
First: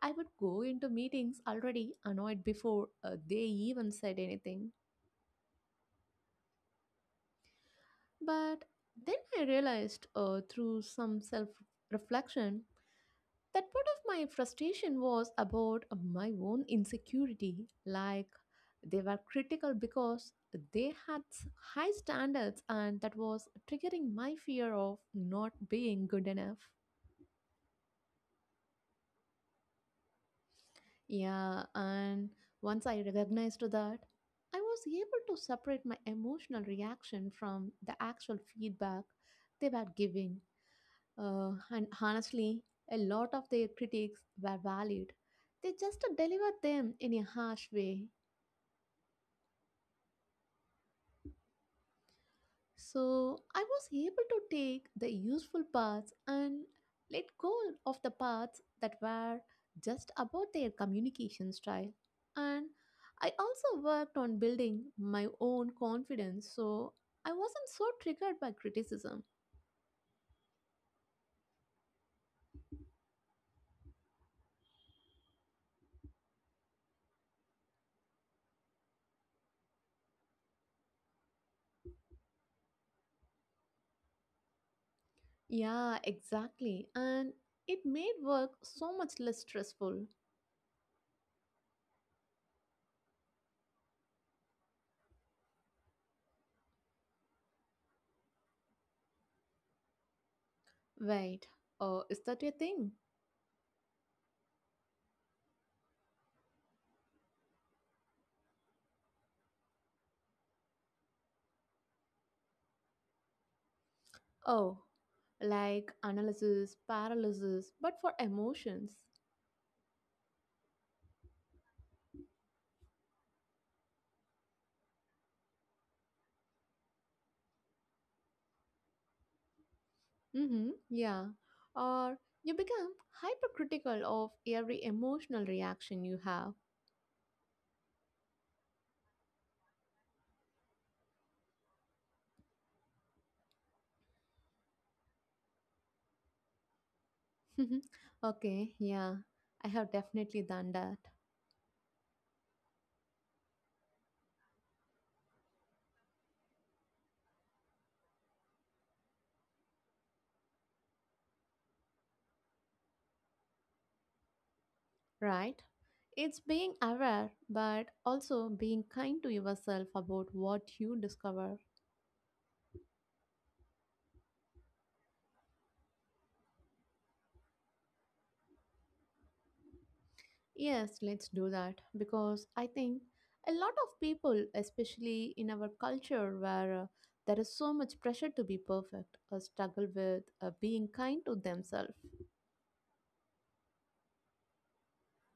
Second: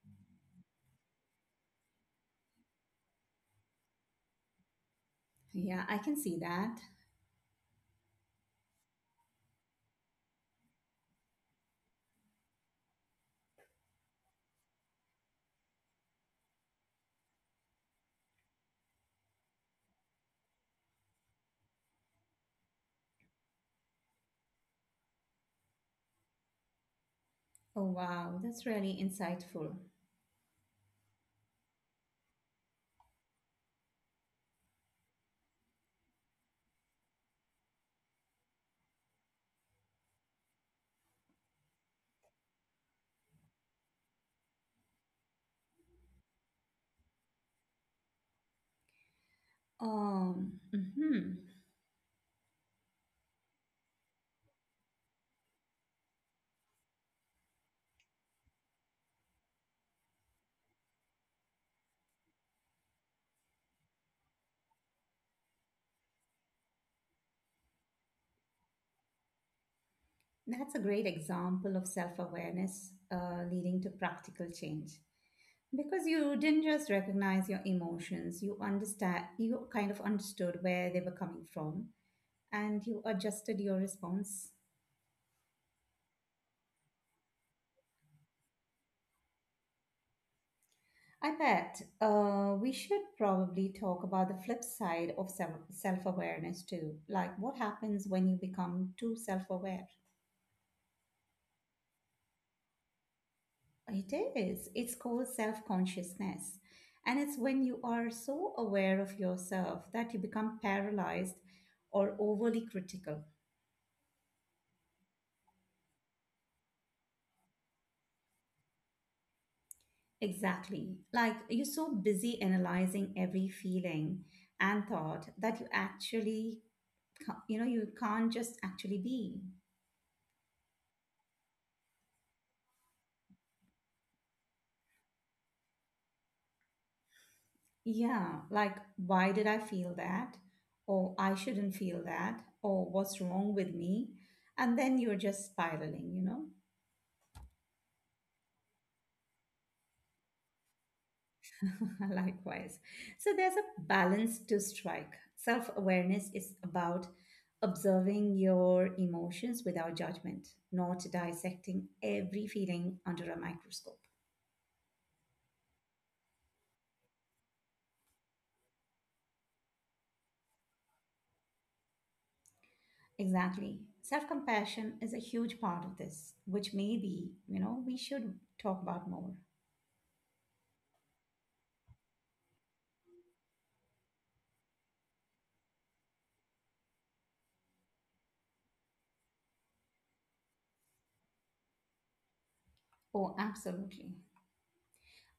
S2: I would go into meetings already annoyed before they even said anything.
S1: Yeah, I can see that.
S2: But then I realized through some self reflection that part of my frustration was about my own insecurity. Like they were critical because they had high standards, and that was triggering my fear of not being good enough.
S1: Oh, wow, that's really insightful.
S2: Yeah, and once I recognized that, I was able to separate my emotional reaction from the actual feedback they were giving. And honestly, a lot of their critiques were valid. They just delivered them in a harsh way.
S1: Mm-hmm.
S2: So I was able to take the useful parts and let go of the parts that were just about their communication style. And I also worked on building my own confidence so I wasn't so triggered by criticism.
S1: That's a great example of self awareness leading to practical change. Because you didn't just recognize your emotions, you kind of understood where they were coming from, and you adjusted your response.
S2: Yeah, exactly. And it made work so much less stressful.
S1: I bet we should probably talk about the flip side of self awareness too. Like what happens when you become too self aware?
S2: Wait, oh, is that a thing?
S1: It is. It's called self consciousness. And it's when you are so aware of yourself that you become paralyzed or overly critical.
S2: Oh, like analysis, paralysis, but for emotions.
S1: Exactly. Like you're so busy analyzing every feeling and thought that you actually, ca- you know, you can't just actually be.
S2: Mm-hmm, yeah. Or you become hypercritical of every emotional reaction you have.
S1: Yeah, like, why did I feel that? Or I shouldn't feel that? Or what's wrong with me? And then you're just spiraling,
S2: (laughs) Okay, yeah, I have definitely done that.
S1: (laughs) Likewise. So there's a balance to strike. Self awareness is about observing your emotions without judgment, not dissecting every feeling under a microscope.
S2: Right? It's being aware, but also being kind to yourself about what you discover.
S1: Exactly. Self compassion is a huge part of this, which maybe, we should talk about more.
S2: Yes, let's do that because I think a lot of people, especially in our culture where there is so much pressure to be perfect, struggle with being kind to themselves.
S1: Oh, absolutely.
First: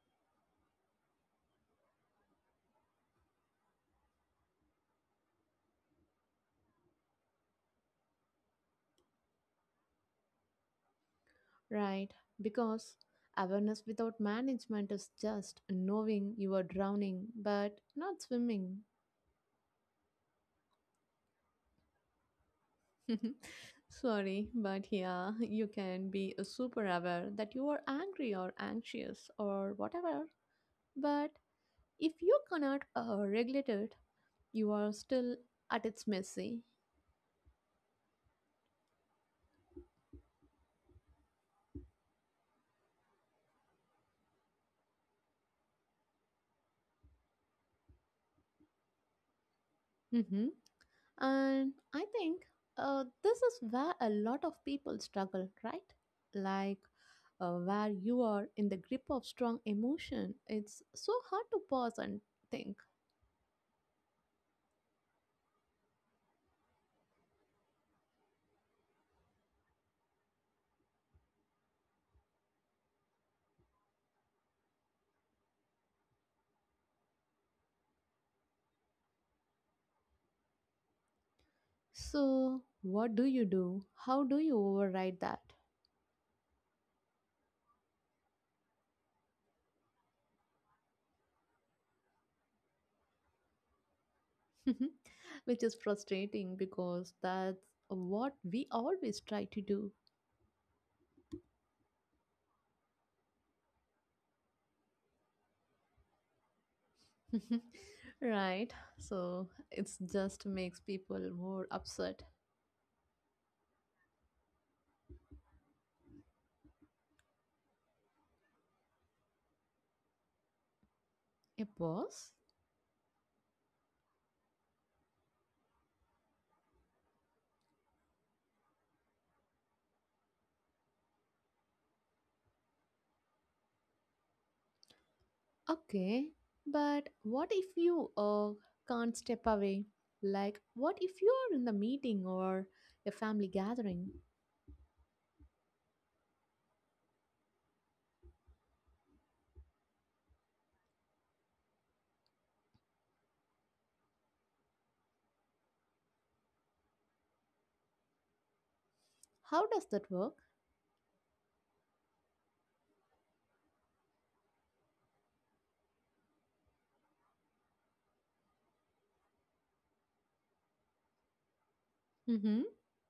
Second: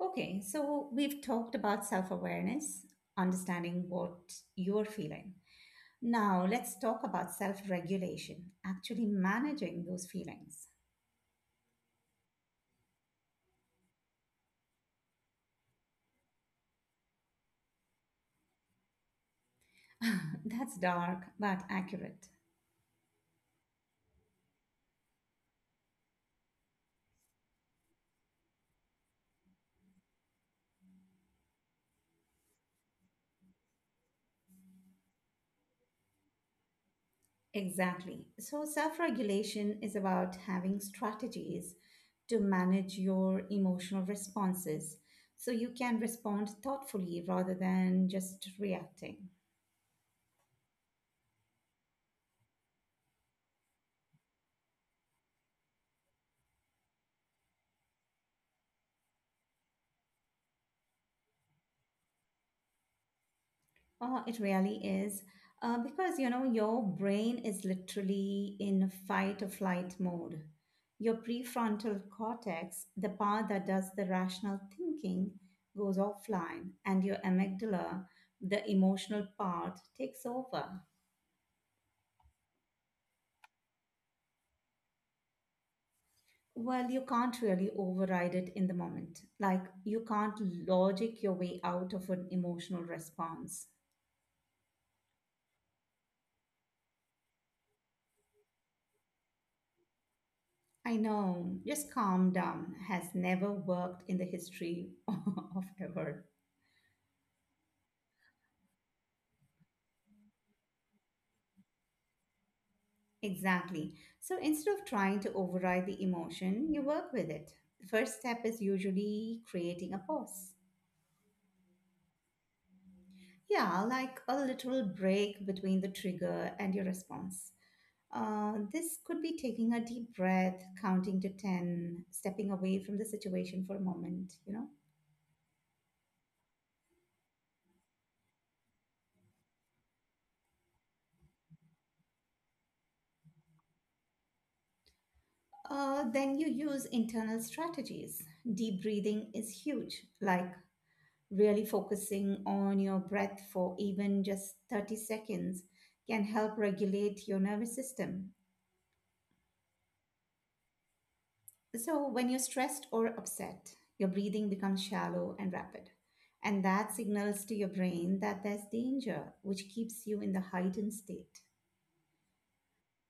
S1: Okay, so we've talked about self awareness, understanding what you're feeling. Now let's talk about self regulation, actually managing those feelings.
S2: Right, because awareness without management is just knowing you are drowning but not swimming.
S1: (laughs) That's dark, but accurate.
S2: (laughs) Sorry, but yeah, you can be super aware that you are angry or anxious or whatever, but if you cannot regulate it, you are still at its mercy.
S1: Exactly. So, self regulation is about having strategies to manage your emotional responses so you can respond thoughtfully rather than just reacting.
S2: hmm And I think this is where a lot of people struggle, right? Like where you are in the grip of strong emotion, it's so hard to pause and think.
S1: Oh, it really is. Because, your brain is literally in fight or flight mode. Your prefrontal cortex, the part that does the rational thinking, goes offline, and your amygdala, the emotional part, takes over.
S2: So, what do you do? How do you override that?
S1: Well, you can't really override it in the moment. Like, you can't logic your way out of an emotional response.
S2: Mhm. Which is frustrating because that's what we always try to do.
S1: I know, just calm down has never worked in the history (laughs) of ever.
S2: (laughs) Right? So it just makes people more upset.
S1: Exactly. So instead of trying to override the emotion, you work with it. The first step is usually creating a pause.
S2: A pause?
S1: Yeah, like a literal break between the trigger and your response. This could be taking a deep breath, counting to 10, stepping away from the situation for a moment,
S2: Okay. But what if you can't step away? Like, what if you're in the meeting or a family gathering?
S1: Then you use internal strategies. Deep breathing is huge, like really focusing on your breath for even just 30 seconds can help regulate your nervous system.
S2: How does that work?
S1: So, when you're stressed or upset, your breathing becomes shallow and rapid. And that signals to your brain that there's danger, which keeps you in the heightened state.
S2: Mm-hmm.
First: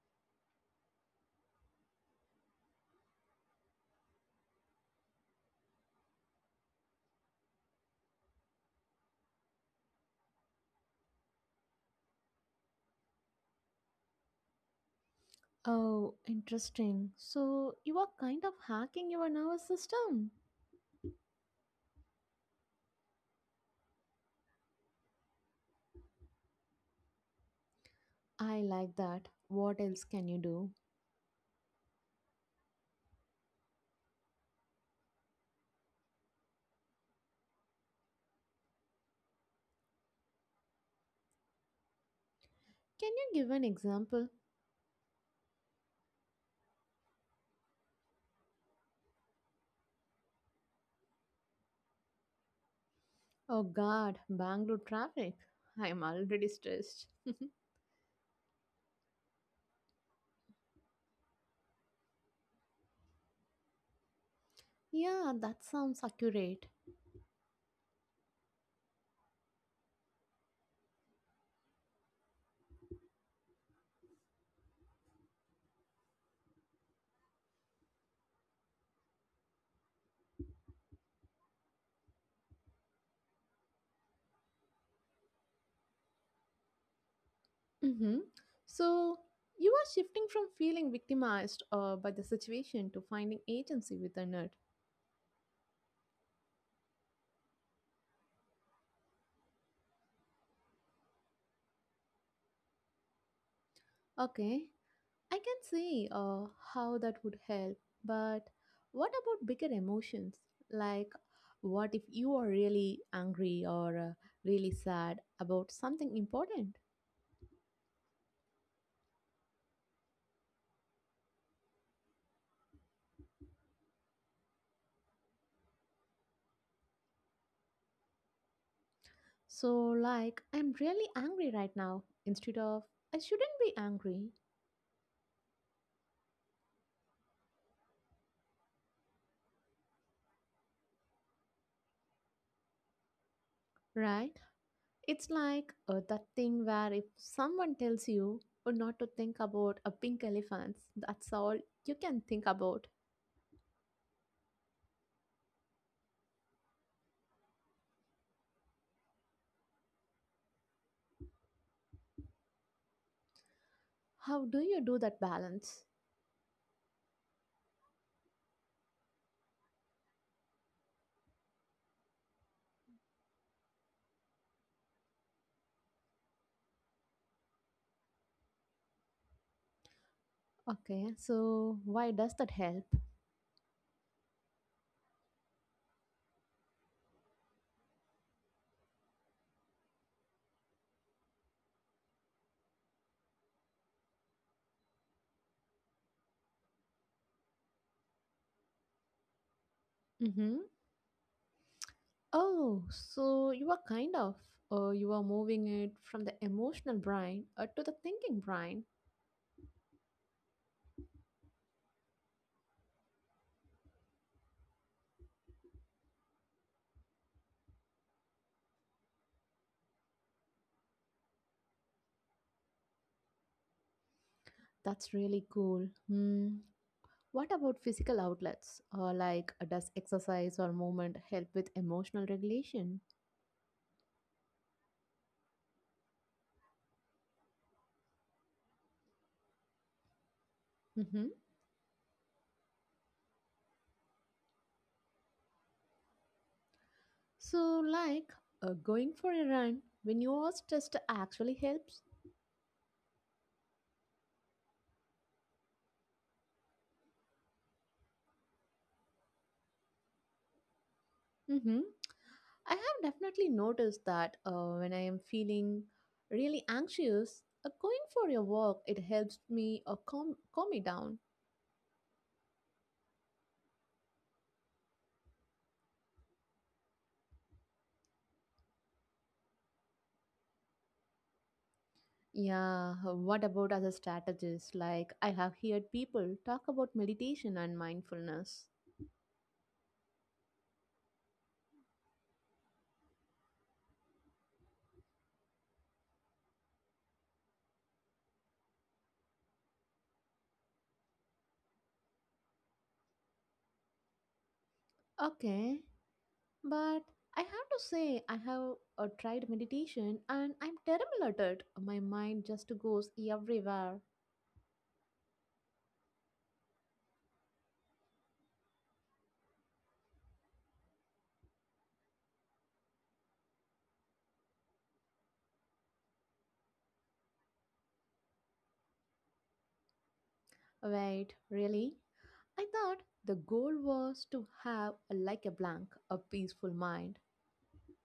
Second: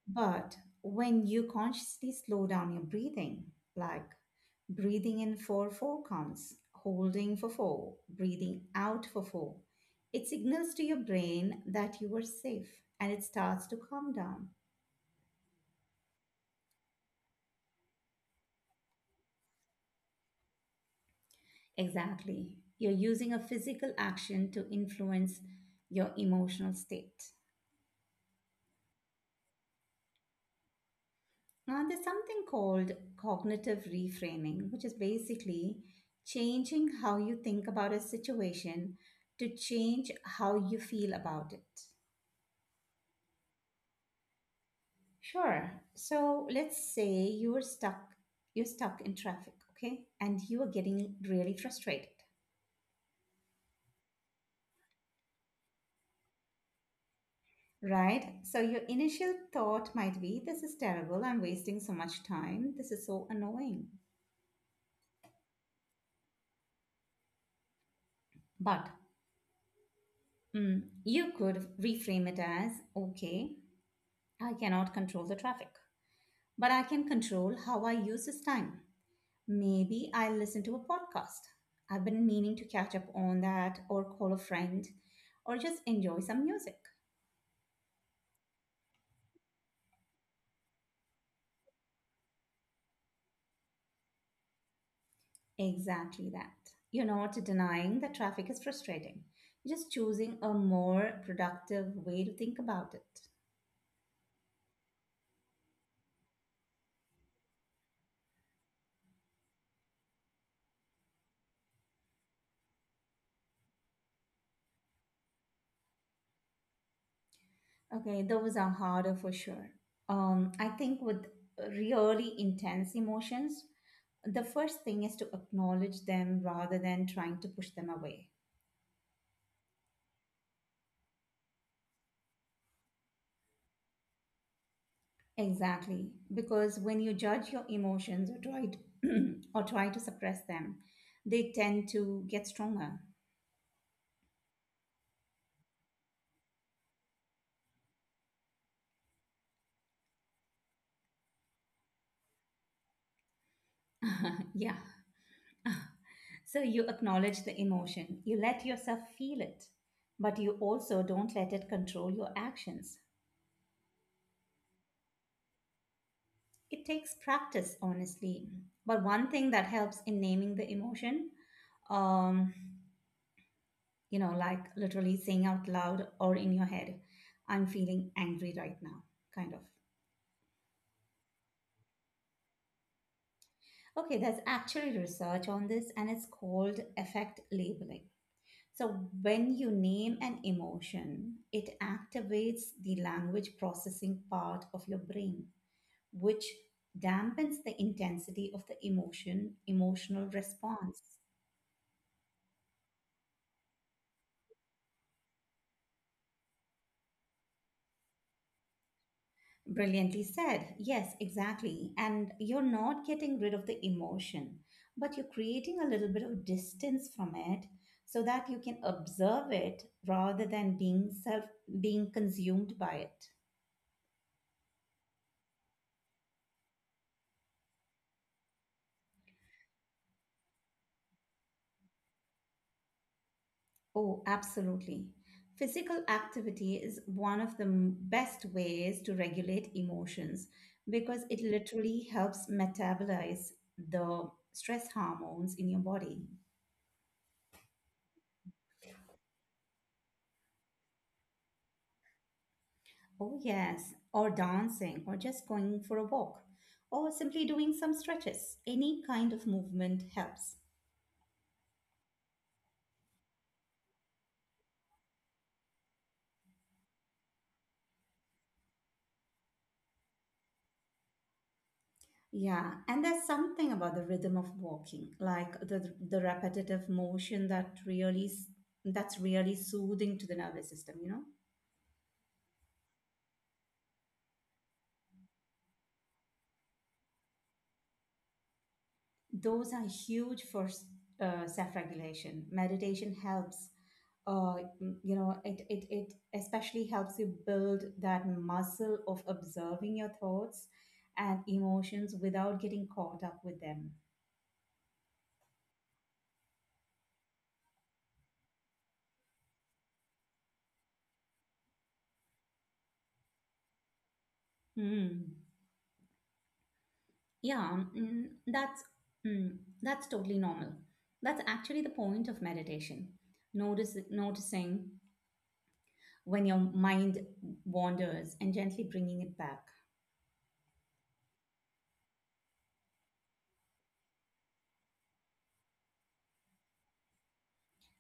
S1: But when you consciously slow down your breathing, like breathing in for 4 counts, holding for 4, breathing out for 4, it signals to your brain that you are safe and it starts to calm down.
S2: Oh, interesting. So you are kind of hacking your nervous system.
S1: Exactly. You're using a physical action to influence your emotional state.
S2: I like that. What else can you do?
S1: Now, there's something called cognitive reframing, which is basically changing how you think about a situation to change how you feel about it.
S2: Can you give an example?
S1: Sure. So let's say you're stuck in traffic, okay? And you are getting really frustrated,
S2: Oh god, Bangalore traffic. I'm already stressed. (laughs)
S1: right? So your initial thought might be, this is terrible, I'm wasting so much time, this is so annoying.
S2: Yeah, that sounds accurate.
S1: But you could reframe it as, okay, I cannot control the traffic, but I can control how I use this time. Maybe I'll listen to a podcast I've been meaning to catch up on, that, or call a friend, or just enjoy some music.
S2: hmm So, you are shifting from feeling victimized by the situation to finding agency within it.
S1: Exactly that. You're not denying that traffic is frustrating, you're just choosing a more productive way to think about it.
S2: Okay, I can see how that would help, but what about bigger emotions? Like, what if you are really angry or really sad about something important?
S1: Okay, those are harder for sure. I think with really intense emotions, the first thing is to acknowledge them rather than trying to push them away.
S2: So, like, I'm really angry right now instead of I shouldn't be angry.
S1: Exactly, because when you judge your emotions or try to, (clears throat) or try to suppress them, they tend to get stronger.
S2: Right? It's like that thing where if someone tells you or not to think about a pink elephant, that's all you can think about.
S1: (laughs) Yeah. So you acknowledge the emotion, you let yourself feel it, but you also don't let it control your actions.
S2: How do you do that balance?
S1: It takes practice, honestly. But one thing that helps in naming the emotion, um, like literally saying out loud or in your head, I'm feeling angry right now, kind of.
S2: Okay, so why does that help?
S1: Okay, there's actually research on this, and it's called effect labeling. So, when you name an emotion, it activates the language processing part of your brain, which dampens the intensity of the emotional
S2: Mm-hmm.
S1: response.
S2: Oh, so you are kind of, you are moving it from the emotional brain to the thinking brain.
S1: Brilliantly said. Yes, exactly. And you're not getting rid of the emotion, but you're creating a little bit of distance from it so that you can observe it rather than being consumed by it.
S2: That's really cool. Hmm. What about physical outlets? Like, does exercise or movement help with emotional regulation?
S1: Oh, absolutely. Physical activity is one of the best ways to regulate emotions
S2: Mm-hmm.
S1: because it literally helps metabolize the stress hormones in your body.
S2: So, like going for a run when you are stressed actually helps.
S1: Oh, yes, or dancing, or just going for a walk, or simply doing some stretches. Any kind of movement helps.
S2: Mm-hmm. I have definitely noticed that when I am feeling really anxious, going for a walk it helps me calm me down.
S1: Yeah, and there's something about the rhythm of walking, like the repetitive motion that really that's really soothing to the nervous system, you know?
S2: Yeah. What about other strategies? Like I have heard people talk about meditation and mindfulness.
S1: Those are huge for self-regulation. Meditation helps uh, you know it especially helps you build that muscle of observing your thoughts and emotions without getting caught up with them.
S2: Okay, but I have to say I have tried meditation and I'm terrible at it. My mind just goes everywhere.
S1: Hmm. yeah um, mm, that's mm, that's totally normal. That's actually the point of meditation. Notice Noticing when your mind wanders and gently bringing it back.
S2: Wait, really? I thought the goal was to have a, like a blank, a peaceful mind.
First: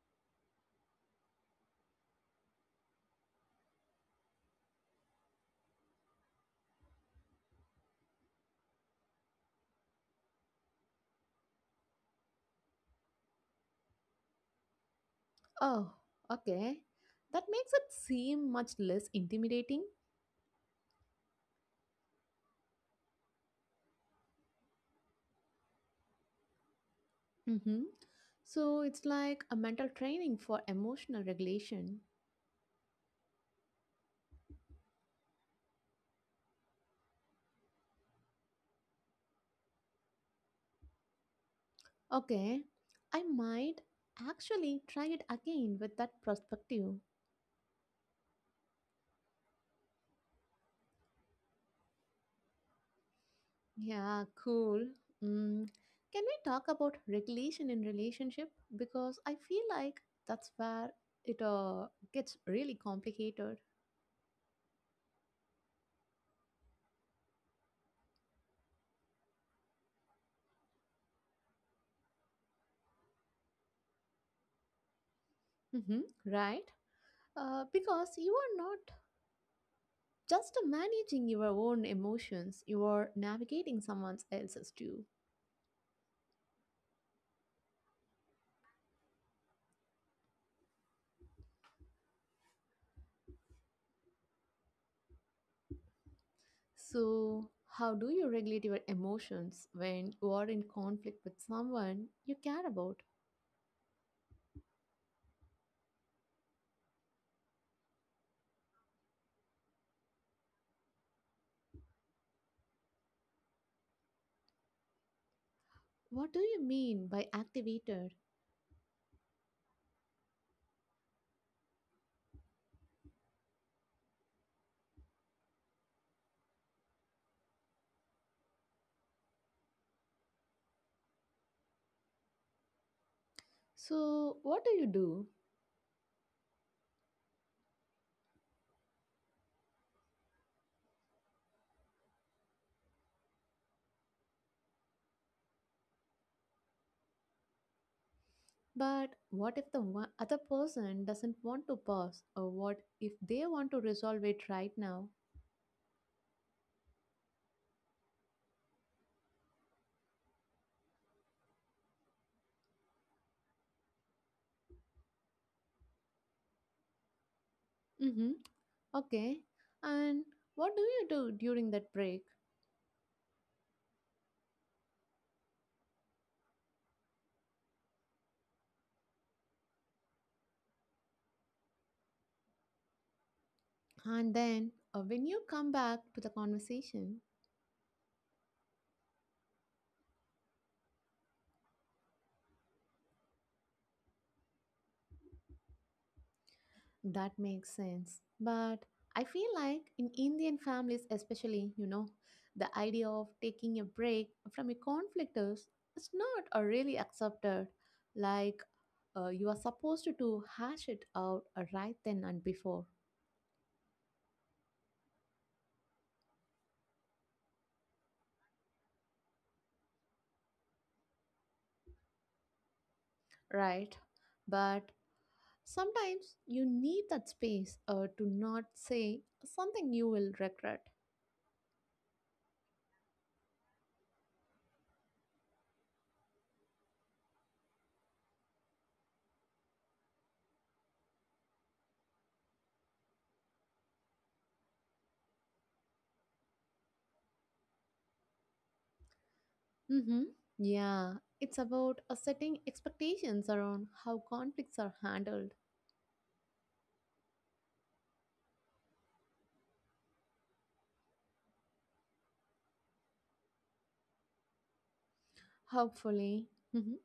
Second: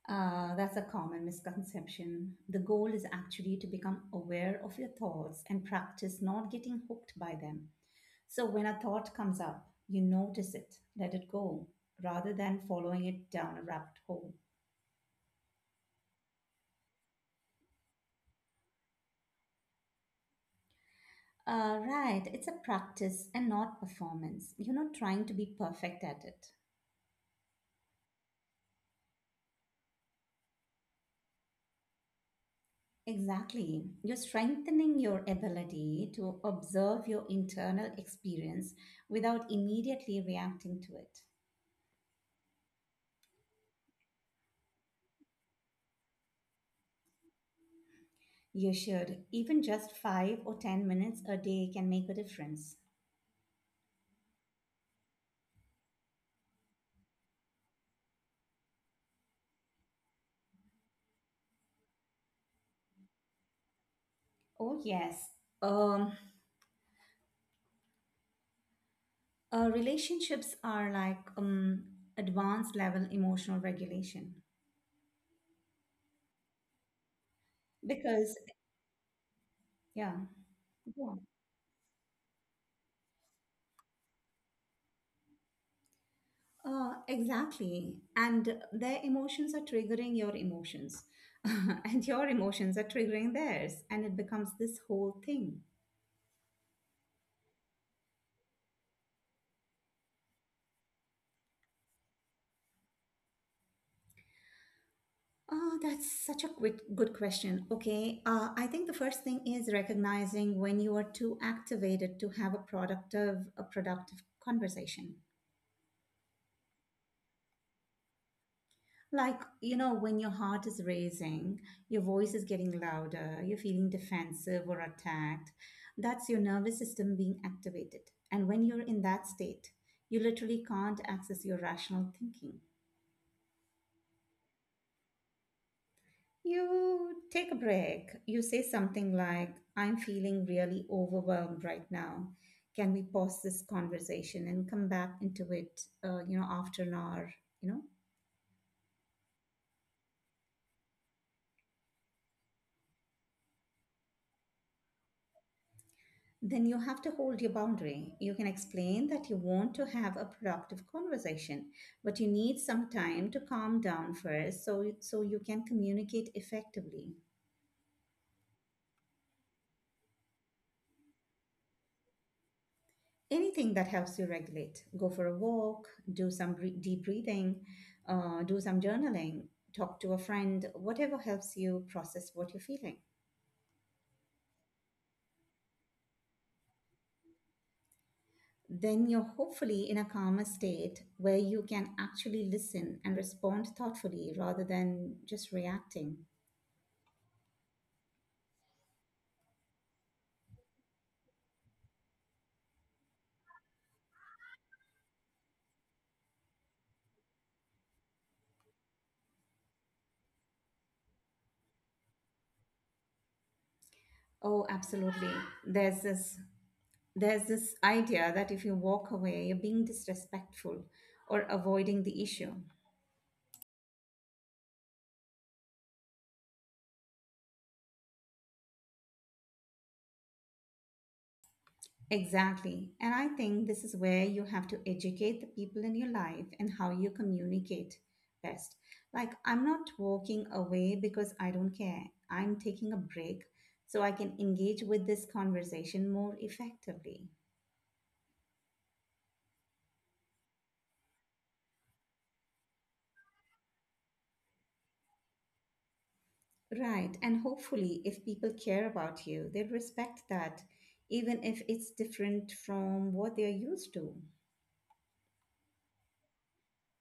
S1: That's a common misconception. The goal is actually to become aware of your thoughts and practice not getting hooked by them. So when a thought comes up, you notice it, let it go, rather than following it down a rabbit hole.
S2: Oh, okay. That makes it seem much less intimidating.
S1: Right, it's a practice and not performance. You're not trying to be perfect at it.
S2: Mm-hmm. So it's like a mental training for emotional regulation.
S1: Exactly. You're strengthening your ability to observe your internal experience without immediately reacting to it.
S2: Okay, I might actually try it again with that perspective.
S1: You should. Even just 5 or 10 minutes a day can make a difference.
S2: Yeah, cool. Mm. Can we talk about regulation in relationship? Because I feel like that's where it gets really complicated.
S1: Oh, yes. Um, Relationships are like advanced level emotional regulation.
S2: Mm-hmm. Right? Because
S1: Because,
S2: you are not
S1: yeah.
S2: just
S1: Yeah.
S2: managing your own emotions, you are navigating someone else's too.
S1: Exactly. And their emotions are triggering your emotions. (laughs) And your emotions are triggering theirs. And it becomes this whole thing.
S2: So, how do you regulate your emotions when you are in conflict with someone you care about?
S1: Oh, that's such a quick, good question. Okay, I think the first thing is recognizing when you are too activated to have a productive conversation.
S2: What do you mean by activated?
S1: Like, you know, when your heart is racing, your voice is getting louder, you're feeling defensive or attacked, that's your nervous system being activated. And when you're in that state, you literally can't access your rational thinking.
S2: So, what do you do?
S1: You take a break. You say something like, I'm feeling really overwhelmed right now. Can we pause this conversation and come back into it, you know, after an hour, you know?
S2: But what if the other person doesn't want to pause? Or what if they want to resolve it right now?
S1: Then you have to hold your boundary. You can explain that you want to have a productive conversation, but you need some time to calm down first so you can communicate effectively.
S2: Mm-hmm. Okay. And what do you do during that break?
S1: Anything that helps you regulate. Go for a walk, do some deep breathing, do some journaling, talk to a friend, whatever helps you process what you're feeling.
S2: And then, when you come back to the conversation,
S1: Then you're hopefully in a calmer state where you can actually listen and respond thoughtfully rather than just reacting.
S2: that makes sense. But I feel like in Indian families, especially, the idea of taking a break from a conflict is not really accepted. Like, you are supposed to hash it out right then and before,
S1: Oh, absolutely. There's this there's this idea that if you walk away, you're being disrespectful or avoiding the issue.
S2: right? But sometimes you need that space to not say something you will regret.
S1: Exactly. And I think this is where you have to educate the people in your life and how you communicate best. Like, I'm not walking away because I don't care. I'm taking a break so I can engage with this conversation more effectively.
S2: Mm-hmm. Yeah, it's about setting expectations around how conflicts are handled.
S1: Right. And hopefully, if people care about you, they respect that, even if it's different from what they're used to.
S2: Hopefully. Mhm.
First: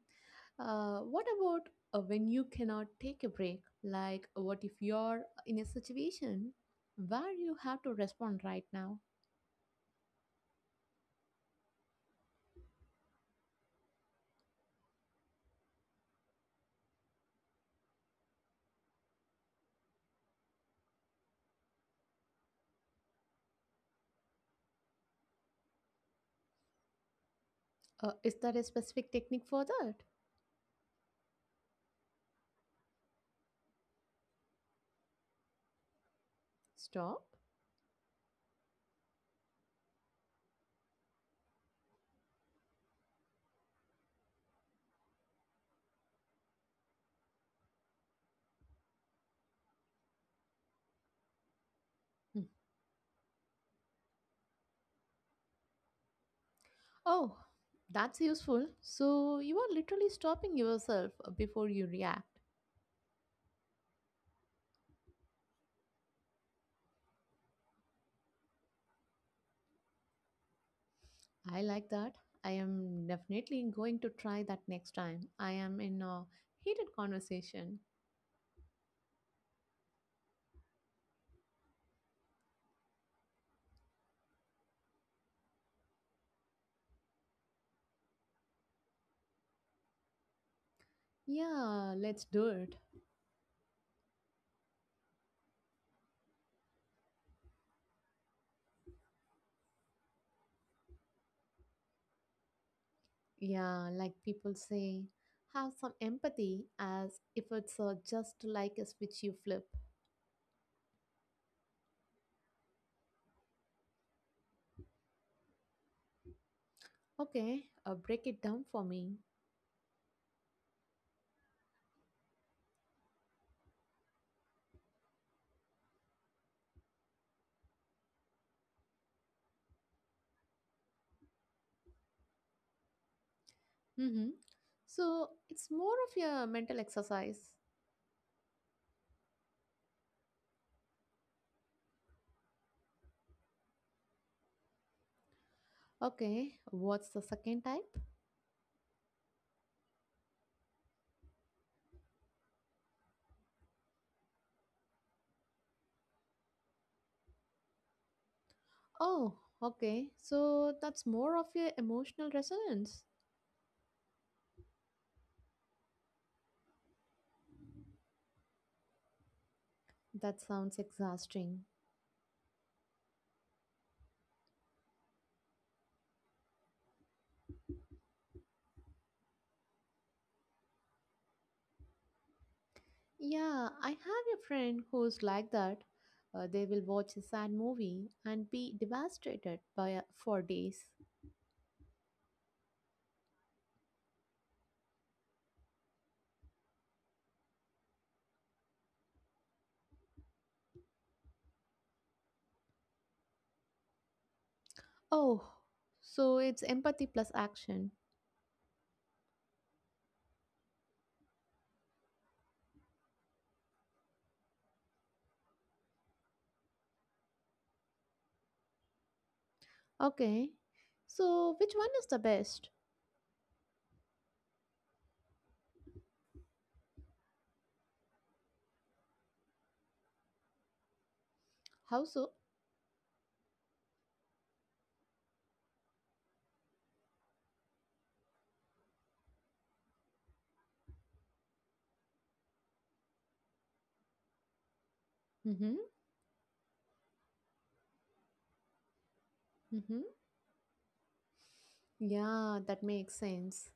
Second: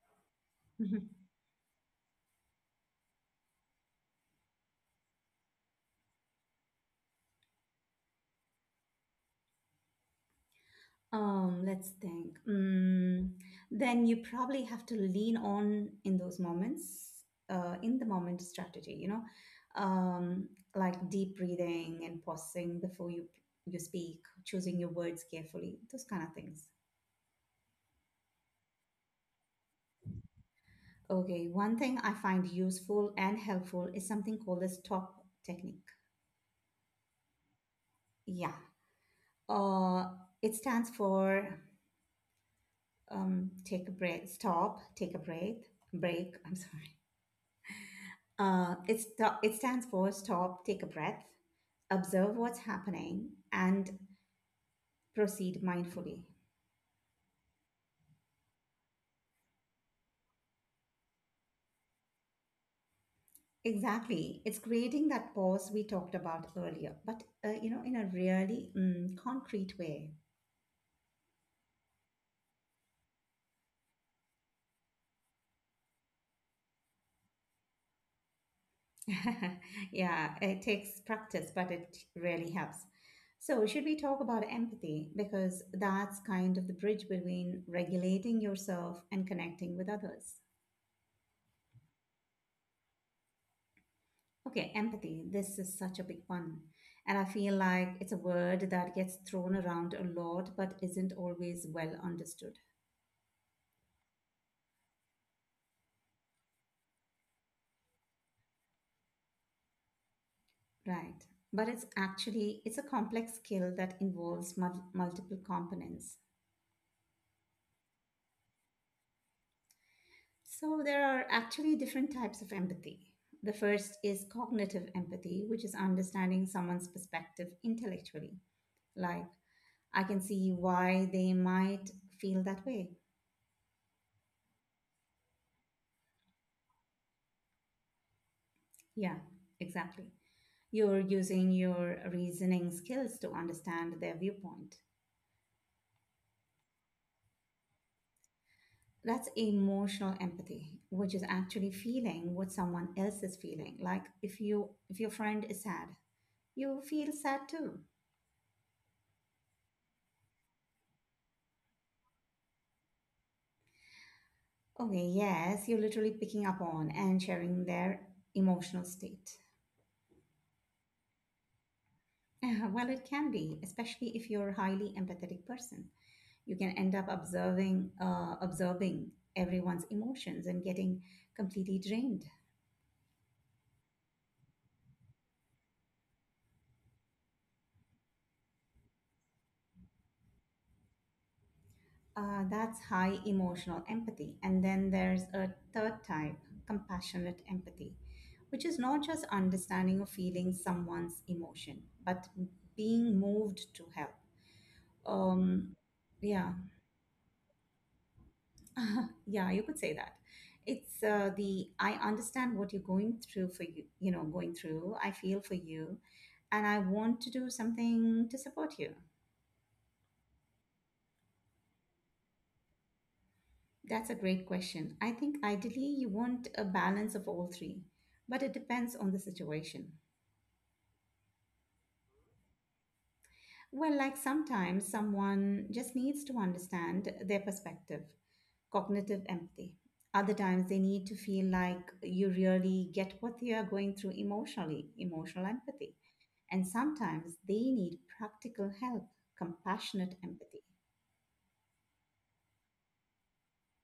S1: (laughs)
S2: What about when you cannot take a break? Like, what if you're in a situation where you have to respond right now?
S1: Let's think. Then you probably have to lean on in those moments, in the moment strategy, you know, um, like deep breathing and pausing before you speak, choosing your words carefully, those kind of things.
S2: Is there a specific technique for that?
S1: Okay, one thing I find useful and helpful is something called the stop technique.
S2: Stop.
S1: Yeah. Uh, it stands for take a break, stop, take a break, break. I'm (laughs) sorry. It, sto- it stands for stop, take a breath, observe
S2: Hmm.
S1: what's happening, and proceed mindfully.
S2: Oh, that's useful. So, you are literally stopping yourself before you react.
S1: Exactly. It's creating that pause we talked about earlier, but you know, in a really concrete way.
S2: I like that. I am definitely going to try that next time. I am in a heated conversation.
S1: (laughs) Yeah, it takes practice, but it really helps. So, should we talk about empathy? Because that's kind of the bridge between regulating yourself and connecting with others.
S2: Yeah, let's do it.
S1: Okay, empathy. This is such a big one. And I feel like it's a word that gets thrown around a lot but isn't always well understood.
S2: Yeah, like people say, have some empathy as if it's just like a switch you flip.
S1: Right. But it's a complex skill that involves multiple components.
S2: Okay, break it down for me.
S1: So there are actually different types of empathy. The first is cognitive empathy, which is understanding someone's perspective intellectually. Like I can see why they might feel that way.
S2: Mm-hmm. So it's more of a mental exercise.
S1: Yeah, exactly. You're using your reasoning skills to understand their viewpoint.
S2: Okay, what's the second type?
S1: That's emotional empathy, which is actually feeling what someone else is feeling. Like if your friend is sad, you feel sad too.
S2: Oh, okay, so that's more of your emotional resonance.
S1: Okay, yes, you're literally picking up on and sharing their emotional state. (laughs)
S2: That sounds exhausting.
S1: Well, it can be, especially if you're a highly empathetic person. You can end up observing everyone's emotions and getting completely drained.
S2: Yeah, I have a friend who's like that. They will watch a sad movie and be devastated by for days.
S1: That's high emotional empathy. And then there's a third type, compassionate empathy, which is not just understanding or feeling someone's emotion, but being moved to help.
S2: Oh,
S1: Um,
S2: so
S1: yeah,
S2: it's empathy plus action.
S1: (laughs) yeah, you could say that. It's the I understand what you're going through for you, you know, going through. I feel for you, and I want to do something to support you.
S2: Okay. So which one is the best?
S1: That's a great question. I think ideally you want a balance of all three, but it depends on the situation.
S2: How so?
S1: Well, like sometimes someone just needs to understand their perspective, cognitive empathy. Other times they need to feel like you really get what they are going through emotionally, emotional
S2: Mm-hmm.
S1: empathy. And sometimes they need practical help,
S2: Mm-hmm.
S1: compassionate empathy.
S2: Yeah, that makes sense.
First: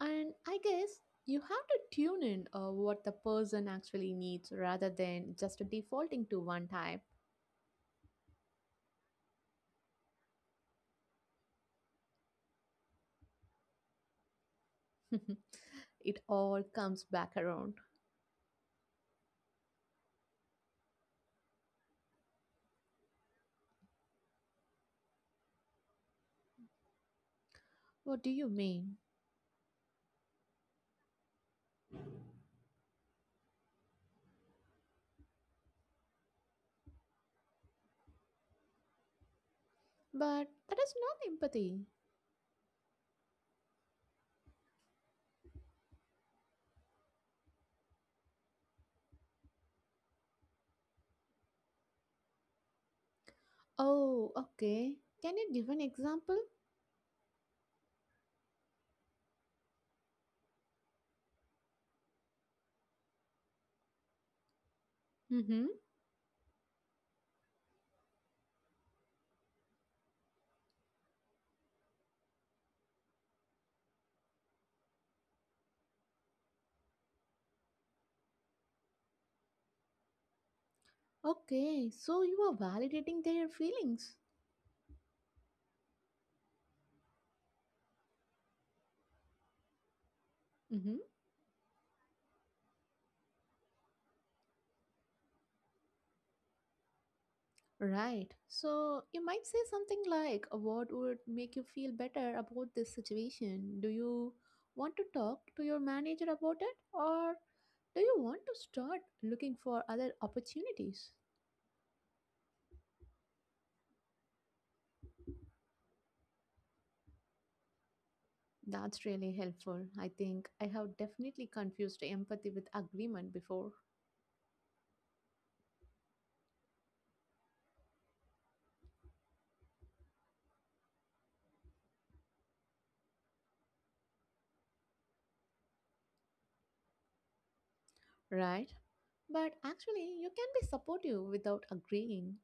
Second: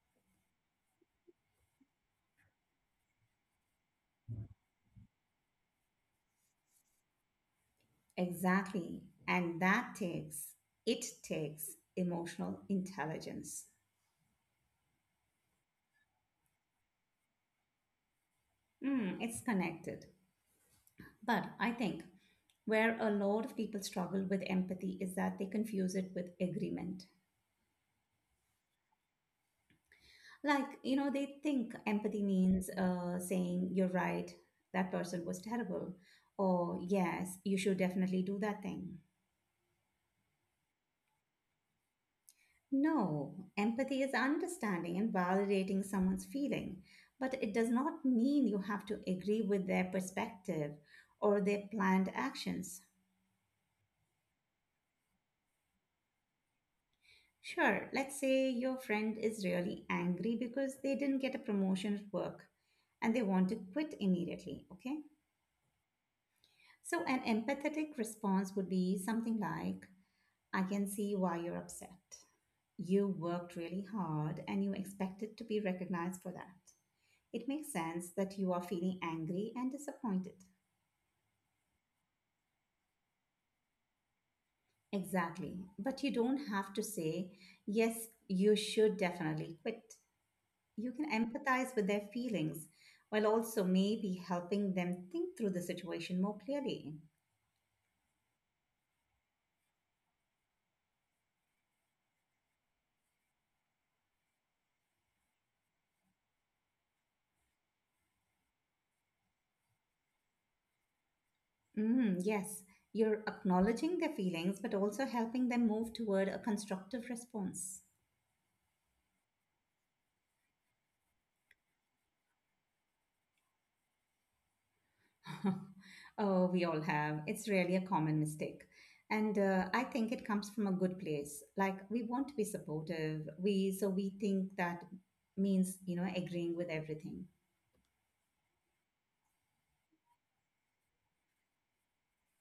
S2: And I guess you have to tune in what the person actually needs rather than just defaulting to one type.
S1: Exactly. And it takes emotional intelligence.
S2: (laughs) It all comes back around.
S1: Mm, it's connected. But I think where a lot of people struggle with empathy is that they confuse it with agreement.
S2: What do you mean?
S1: Like, you know, they think empathy means saying, you're right, that person was terrible, or yes, you should definitely do that thing.
S2: But that is not empathy.
S1: No, empathy is understanding and validating someone's feeling, but it does not mean you have to agree with their perspective or their planned actions.
S2: Oh, okay. Can you give an example?
S1: Sure, let's say your friend is really angry because they didn't get a promotion at work and they want to quit immediately, okay?
S2: Mm-hmm.
S1: So, an empathetic response would be something like, I can see why you're upset. You worked really hard and you expected to be recognized for that. It makes sense that you are feeling angry and disappointed.
S2: Okay, so you are validating their feelings.
S1: Exactly. But you don't have to say, yes, you should definitely quit. You
S2: hmm
S1: can empathize with their feelings while also maybe helping them think through the situation more clearly.
S2: Right. So you might say something like, what would make you feel better about this situation? Do you want to talk to your manager about it? Or do you want to start looking for other opportunities?
S1: Mm, yes, you're acknowledging their feelings but also helping them move toward a constructive response.
S2: That's really helpful. I think I have definitely confused empathy with agreement before,
S1: (laughs) Oh, we all have. It's really a common mistake. And I think it comes from a good place. Like we want to be supportive. We so we think that means, you know, agreeing with everything.
S2: right? But actually, you can be supportive without agreeing.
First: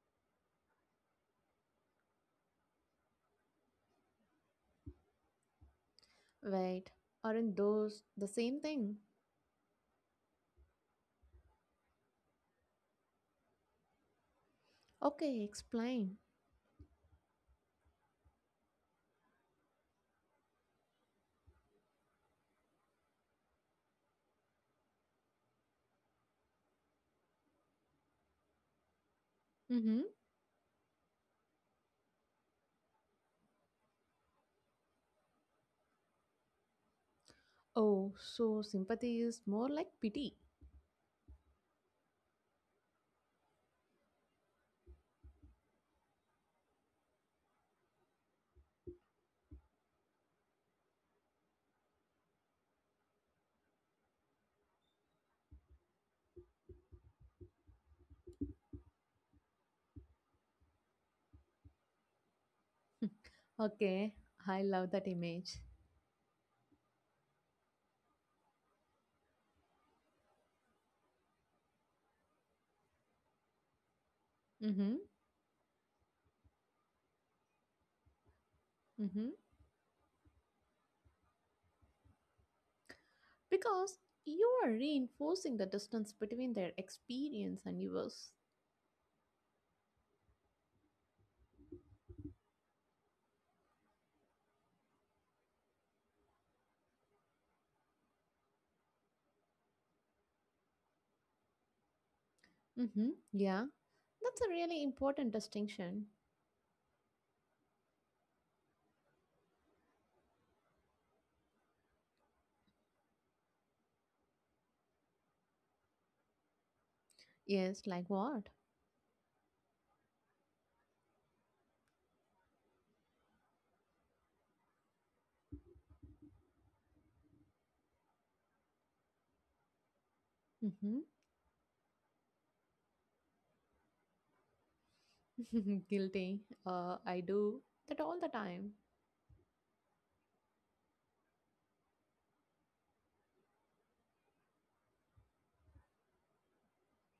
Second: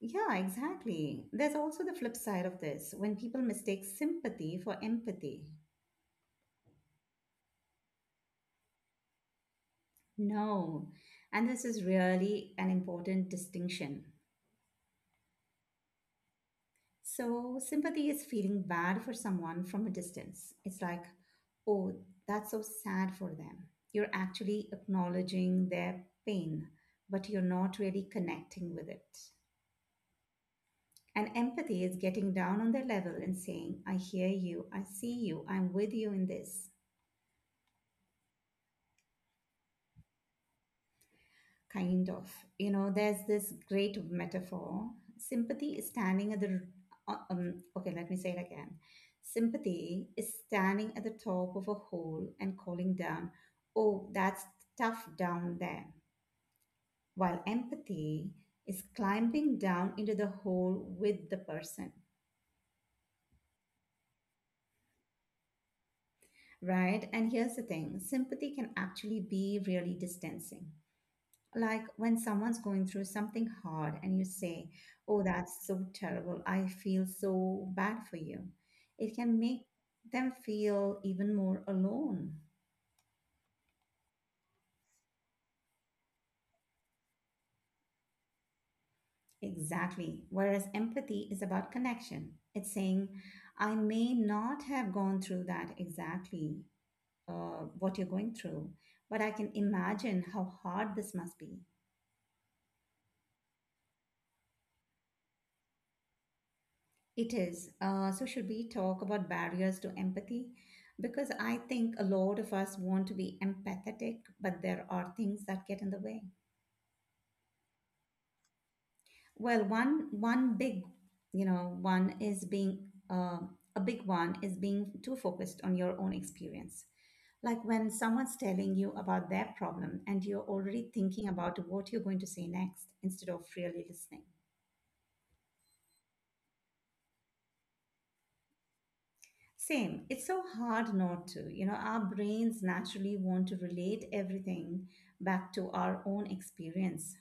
S1: Yeah, exactly. There's also the flip side of this when people mistake sympathy for empathy.
S2: Wait, aren't those the same thing?
S1: No. And this is really an important distinction.
S2: Okay, explain.
S1: So, sympathy is feeling bad for someone from a distance. It's like, oh, that's so sad for them. You're actually acknowledging their pain, but you're not really connecting with it.
S2: Mm-hmm.
S1: And empathy is getting down on their level and saying, I hear you, I see you, I'm with you in this.
S2: Oh, so sympathy is more like pity.
S1: Kind of. You know, there's this great metaphor. Sympathy is standing at the. Okay, let me say it again. Sympathy is standing at the top of a hole and calling down, oh, that's tough down there. While empathy is climbing down into the hole with the person,
S2: (laughs) Okay, I love that image.
S1: right? And here's the thing, sympathy can actually be really distancing, like when someone's going through something hard and you say,
S2: Mm-hmm.
S1: oh, that's so terrible. I feel so bad for you. It
S2: Mm-hmm.
S1: can make them feel even more alone.
S2: Because you are reinforcing the distance between their experience and yours.
S1: Exactly. Whereas empathy is about connection. It's saying, I may not have gone through that exactly, what you're going through, but I can imagine how hard this must be.
S2: Mm-hmm. Yeah, that's a really important distinction.
S1: It is. So, should we talk about barriers to empathy? Because I think a lot of us want to be empathetic, but there are things that get in the way.
S2: Yes, like what?
S1: Well, one one big, you know, one is being a big one is being too focused on your own experience. Like when someone's telling you about their problem and you're already
S2: Mm-hmm.
S1: thinking about what you're going to say next instead of really listening.
S2: (laughs) Guilty. I do that all the time.
S1: Same. It's so hard not to. You know, our brains naturally want to relate everything back to our own experience.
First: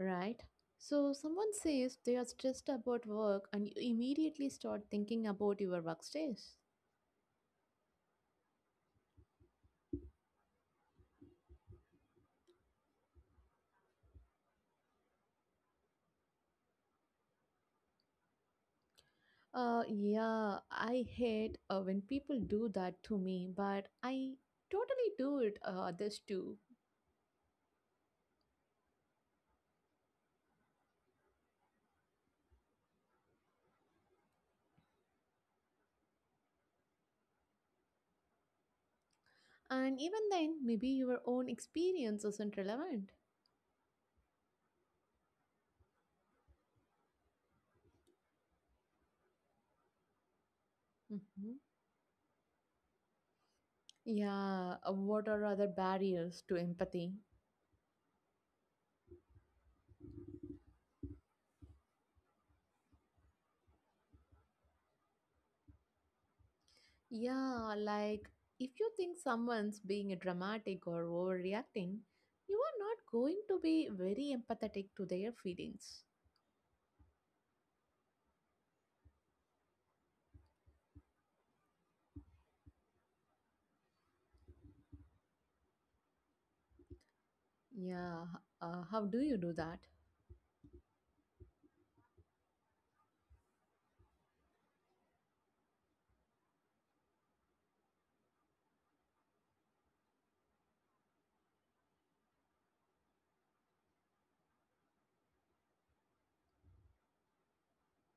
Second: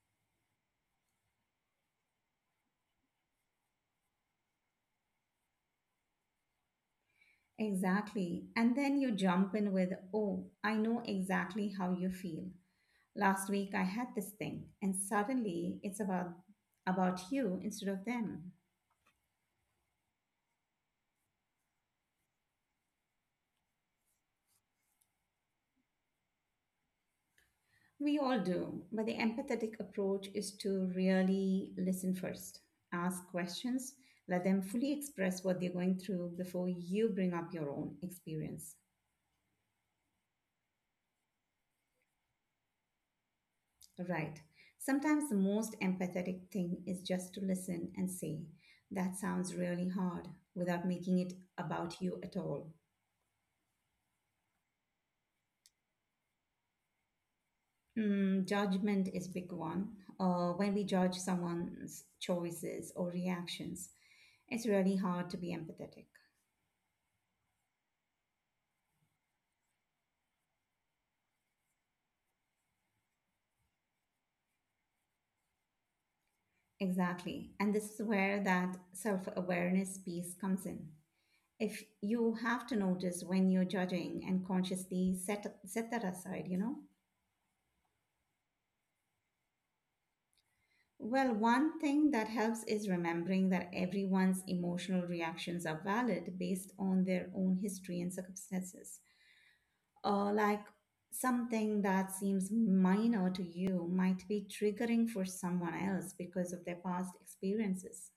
S2: Right. So someone says they are stressed about work and you immediately start thinking about your workspace.
S1: Exactly. And then you jump in with, oh, I know exactly how you feel. Last week I had this thing, and suddenly it's about you instead of them.
S2: Yeah, I hate when people do that to me, but I totally do it others too.
S1: We all do, but the empathetic approach is to really listen first. Ask questions, let them fully express what they're going through before you bring up your own experience.
S2: And even then, maybe your own experience isn't relevant.
S1: Right. Sometimes the most empathetic thing is just to listen and say, that sounds really hard, without making it
S2: hmm
S1: about you at all.
S2: Yeah, what are other barriers to empathy?
S1: Mm, judgment is big one. When we judge someone's choices or reactions, it's really hard to be empathetic.
S2: Yeah, like if you think someone's being dramatic or overreacting, you are not going to be very empathetic to their feelings.
S1: Exactly. And this is where that self awareness piece comes in. If you have to notice when you're judging and consciously set that aside, you know?
S2: Yeah, how do you do that?
S1: Well, one thing that helps is remembering that everyone's emotional reactions are valid based on their own history and circumstances. Like something that seems minor to you might be triggering for someone else because of their past experiences.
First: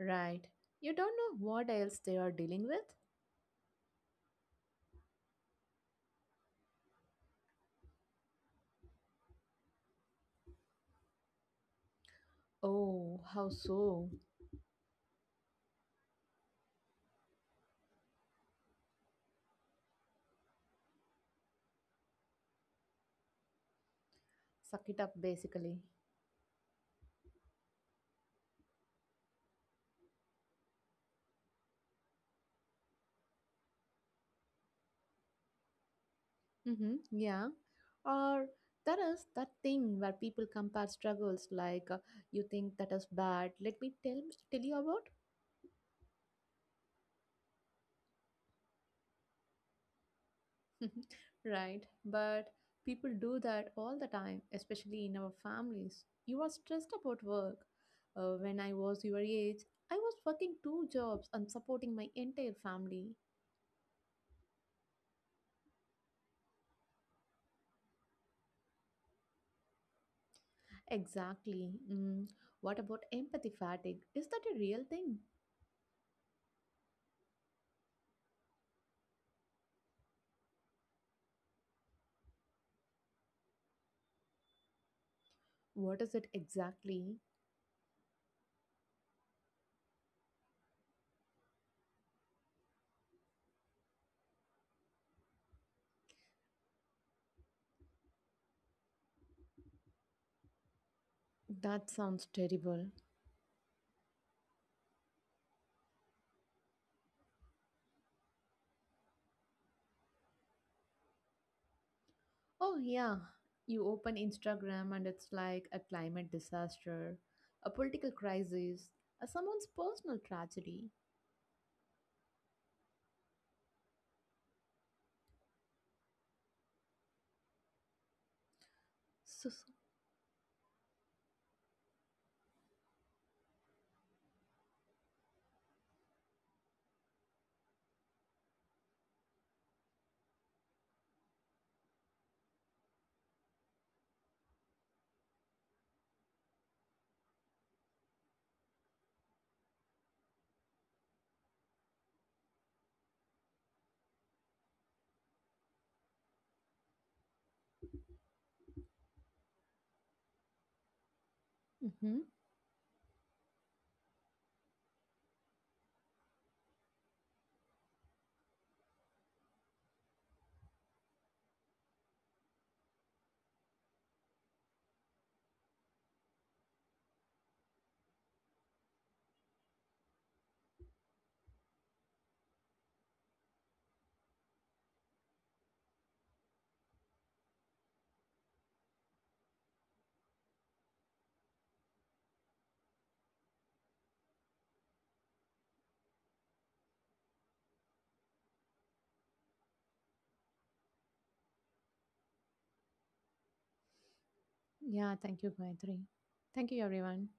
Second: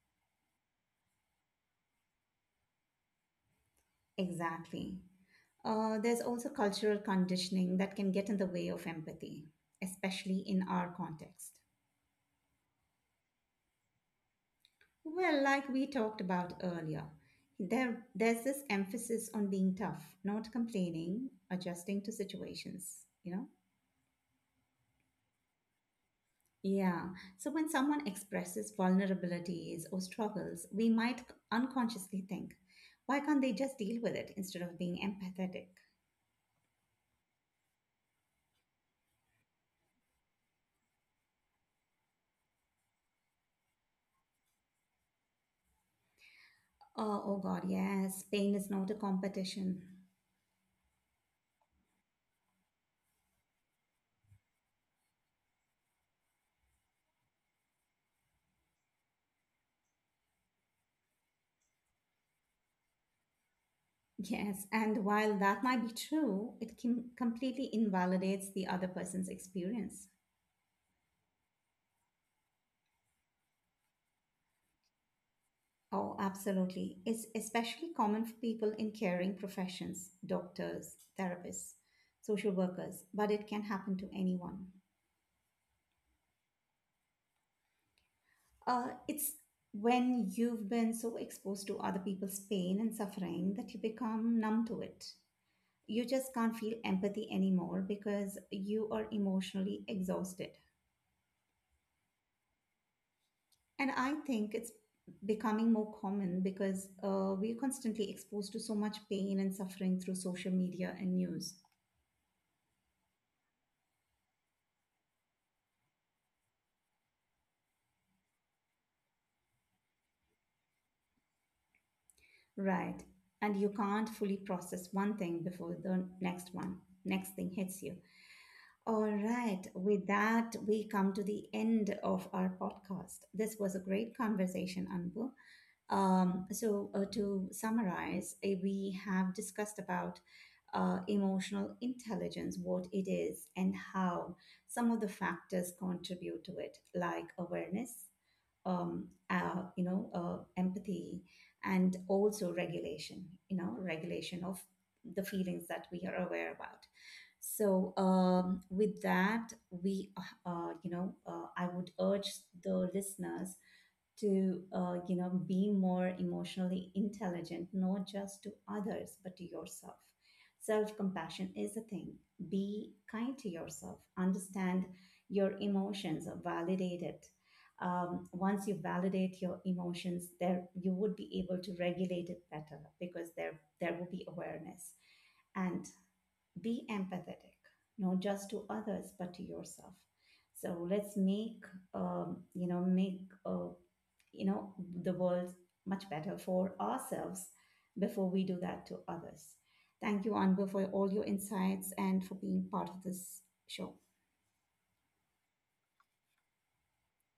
S2: Right. You don't know what else they are dealing with?
S1: Exactly. There's also cultural conditioning that can get in the way of empathy, especially in our context.
S2: Oh, how so?
S1: Well, like we talked about earlier, there's this emphasis on being tough, not complaining, adjusting to situations, you know?
S2: Suck it up, basically.
S1: Yeah. So when someone expresses vulnerabilities or struggles, we might unconsciously think, why can't they just deal with it instead of being empathetic?
S2: Mm-hmm, yeah. Or there is that thing where people compare struggles like you think that is bad, let me tell you about.
S1: Oh, oh God, yes, pain is not a competition.
S2: (laughs) Right, but people do that all the time, especially in our families. You are stressed about work. When I was your age, I was working two jobs and supporting my entire family.
S1: Yes, and while that might be true, it can completely invalidates the other person's experience.
S2: Exactly. Mm. What about empathy fatigue? Is that a real thing?
S1: Oh, absolutely. It's especially common for people in caring professions, doctors, therapists, social workers, but it can happen to anyone.
S2: What is it exactly?
S1: It's when you've been so exposed to other people's pain and suffering that you become numb to it. You just can't feel empathy anymore because you are emotionally exhausted.
S2: That sounds terrible.
S1: And I think it's becoming more common because we're constantly exposed to so much pain and suffering through social media and news.
S2: Oh, yeah. You open Instagram and it's like a climate disaster, a political crisis, someone's personal tragedy.
S1: Right. And you can't fully process one thing before next thing hits you. All
S2: So.
S1: right. With that, we come to the end of our podcast. This was a great conversation, Anbu. To summarize, we have discussed about emotional intelligence, what it is, and how some of the factors contribute to it, like awareness, empathy, and also regulation. You know, regulation of the feelings that we are aware about. So with that, we, uh, I would
S2: Mm-hmm.
S1: urge the listeners to you know, be more emotionally intelligent, not just to others but to yourself. Self compassion is a thing. Be kind to yourself, understand your emotions or validate it. Once you validate your emotions, there you would be able to regulate it better because there will be awareness. And be empathetic, not just to others but to yourself. So let's make make you know the world much better for ourselves before we do that to others. Thank you, Anbu, for all your insights and for being part of this show.
S2: Yeah, thank you, Gayatri. Thank you, everyone.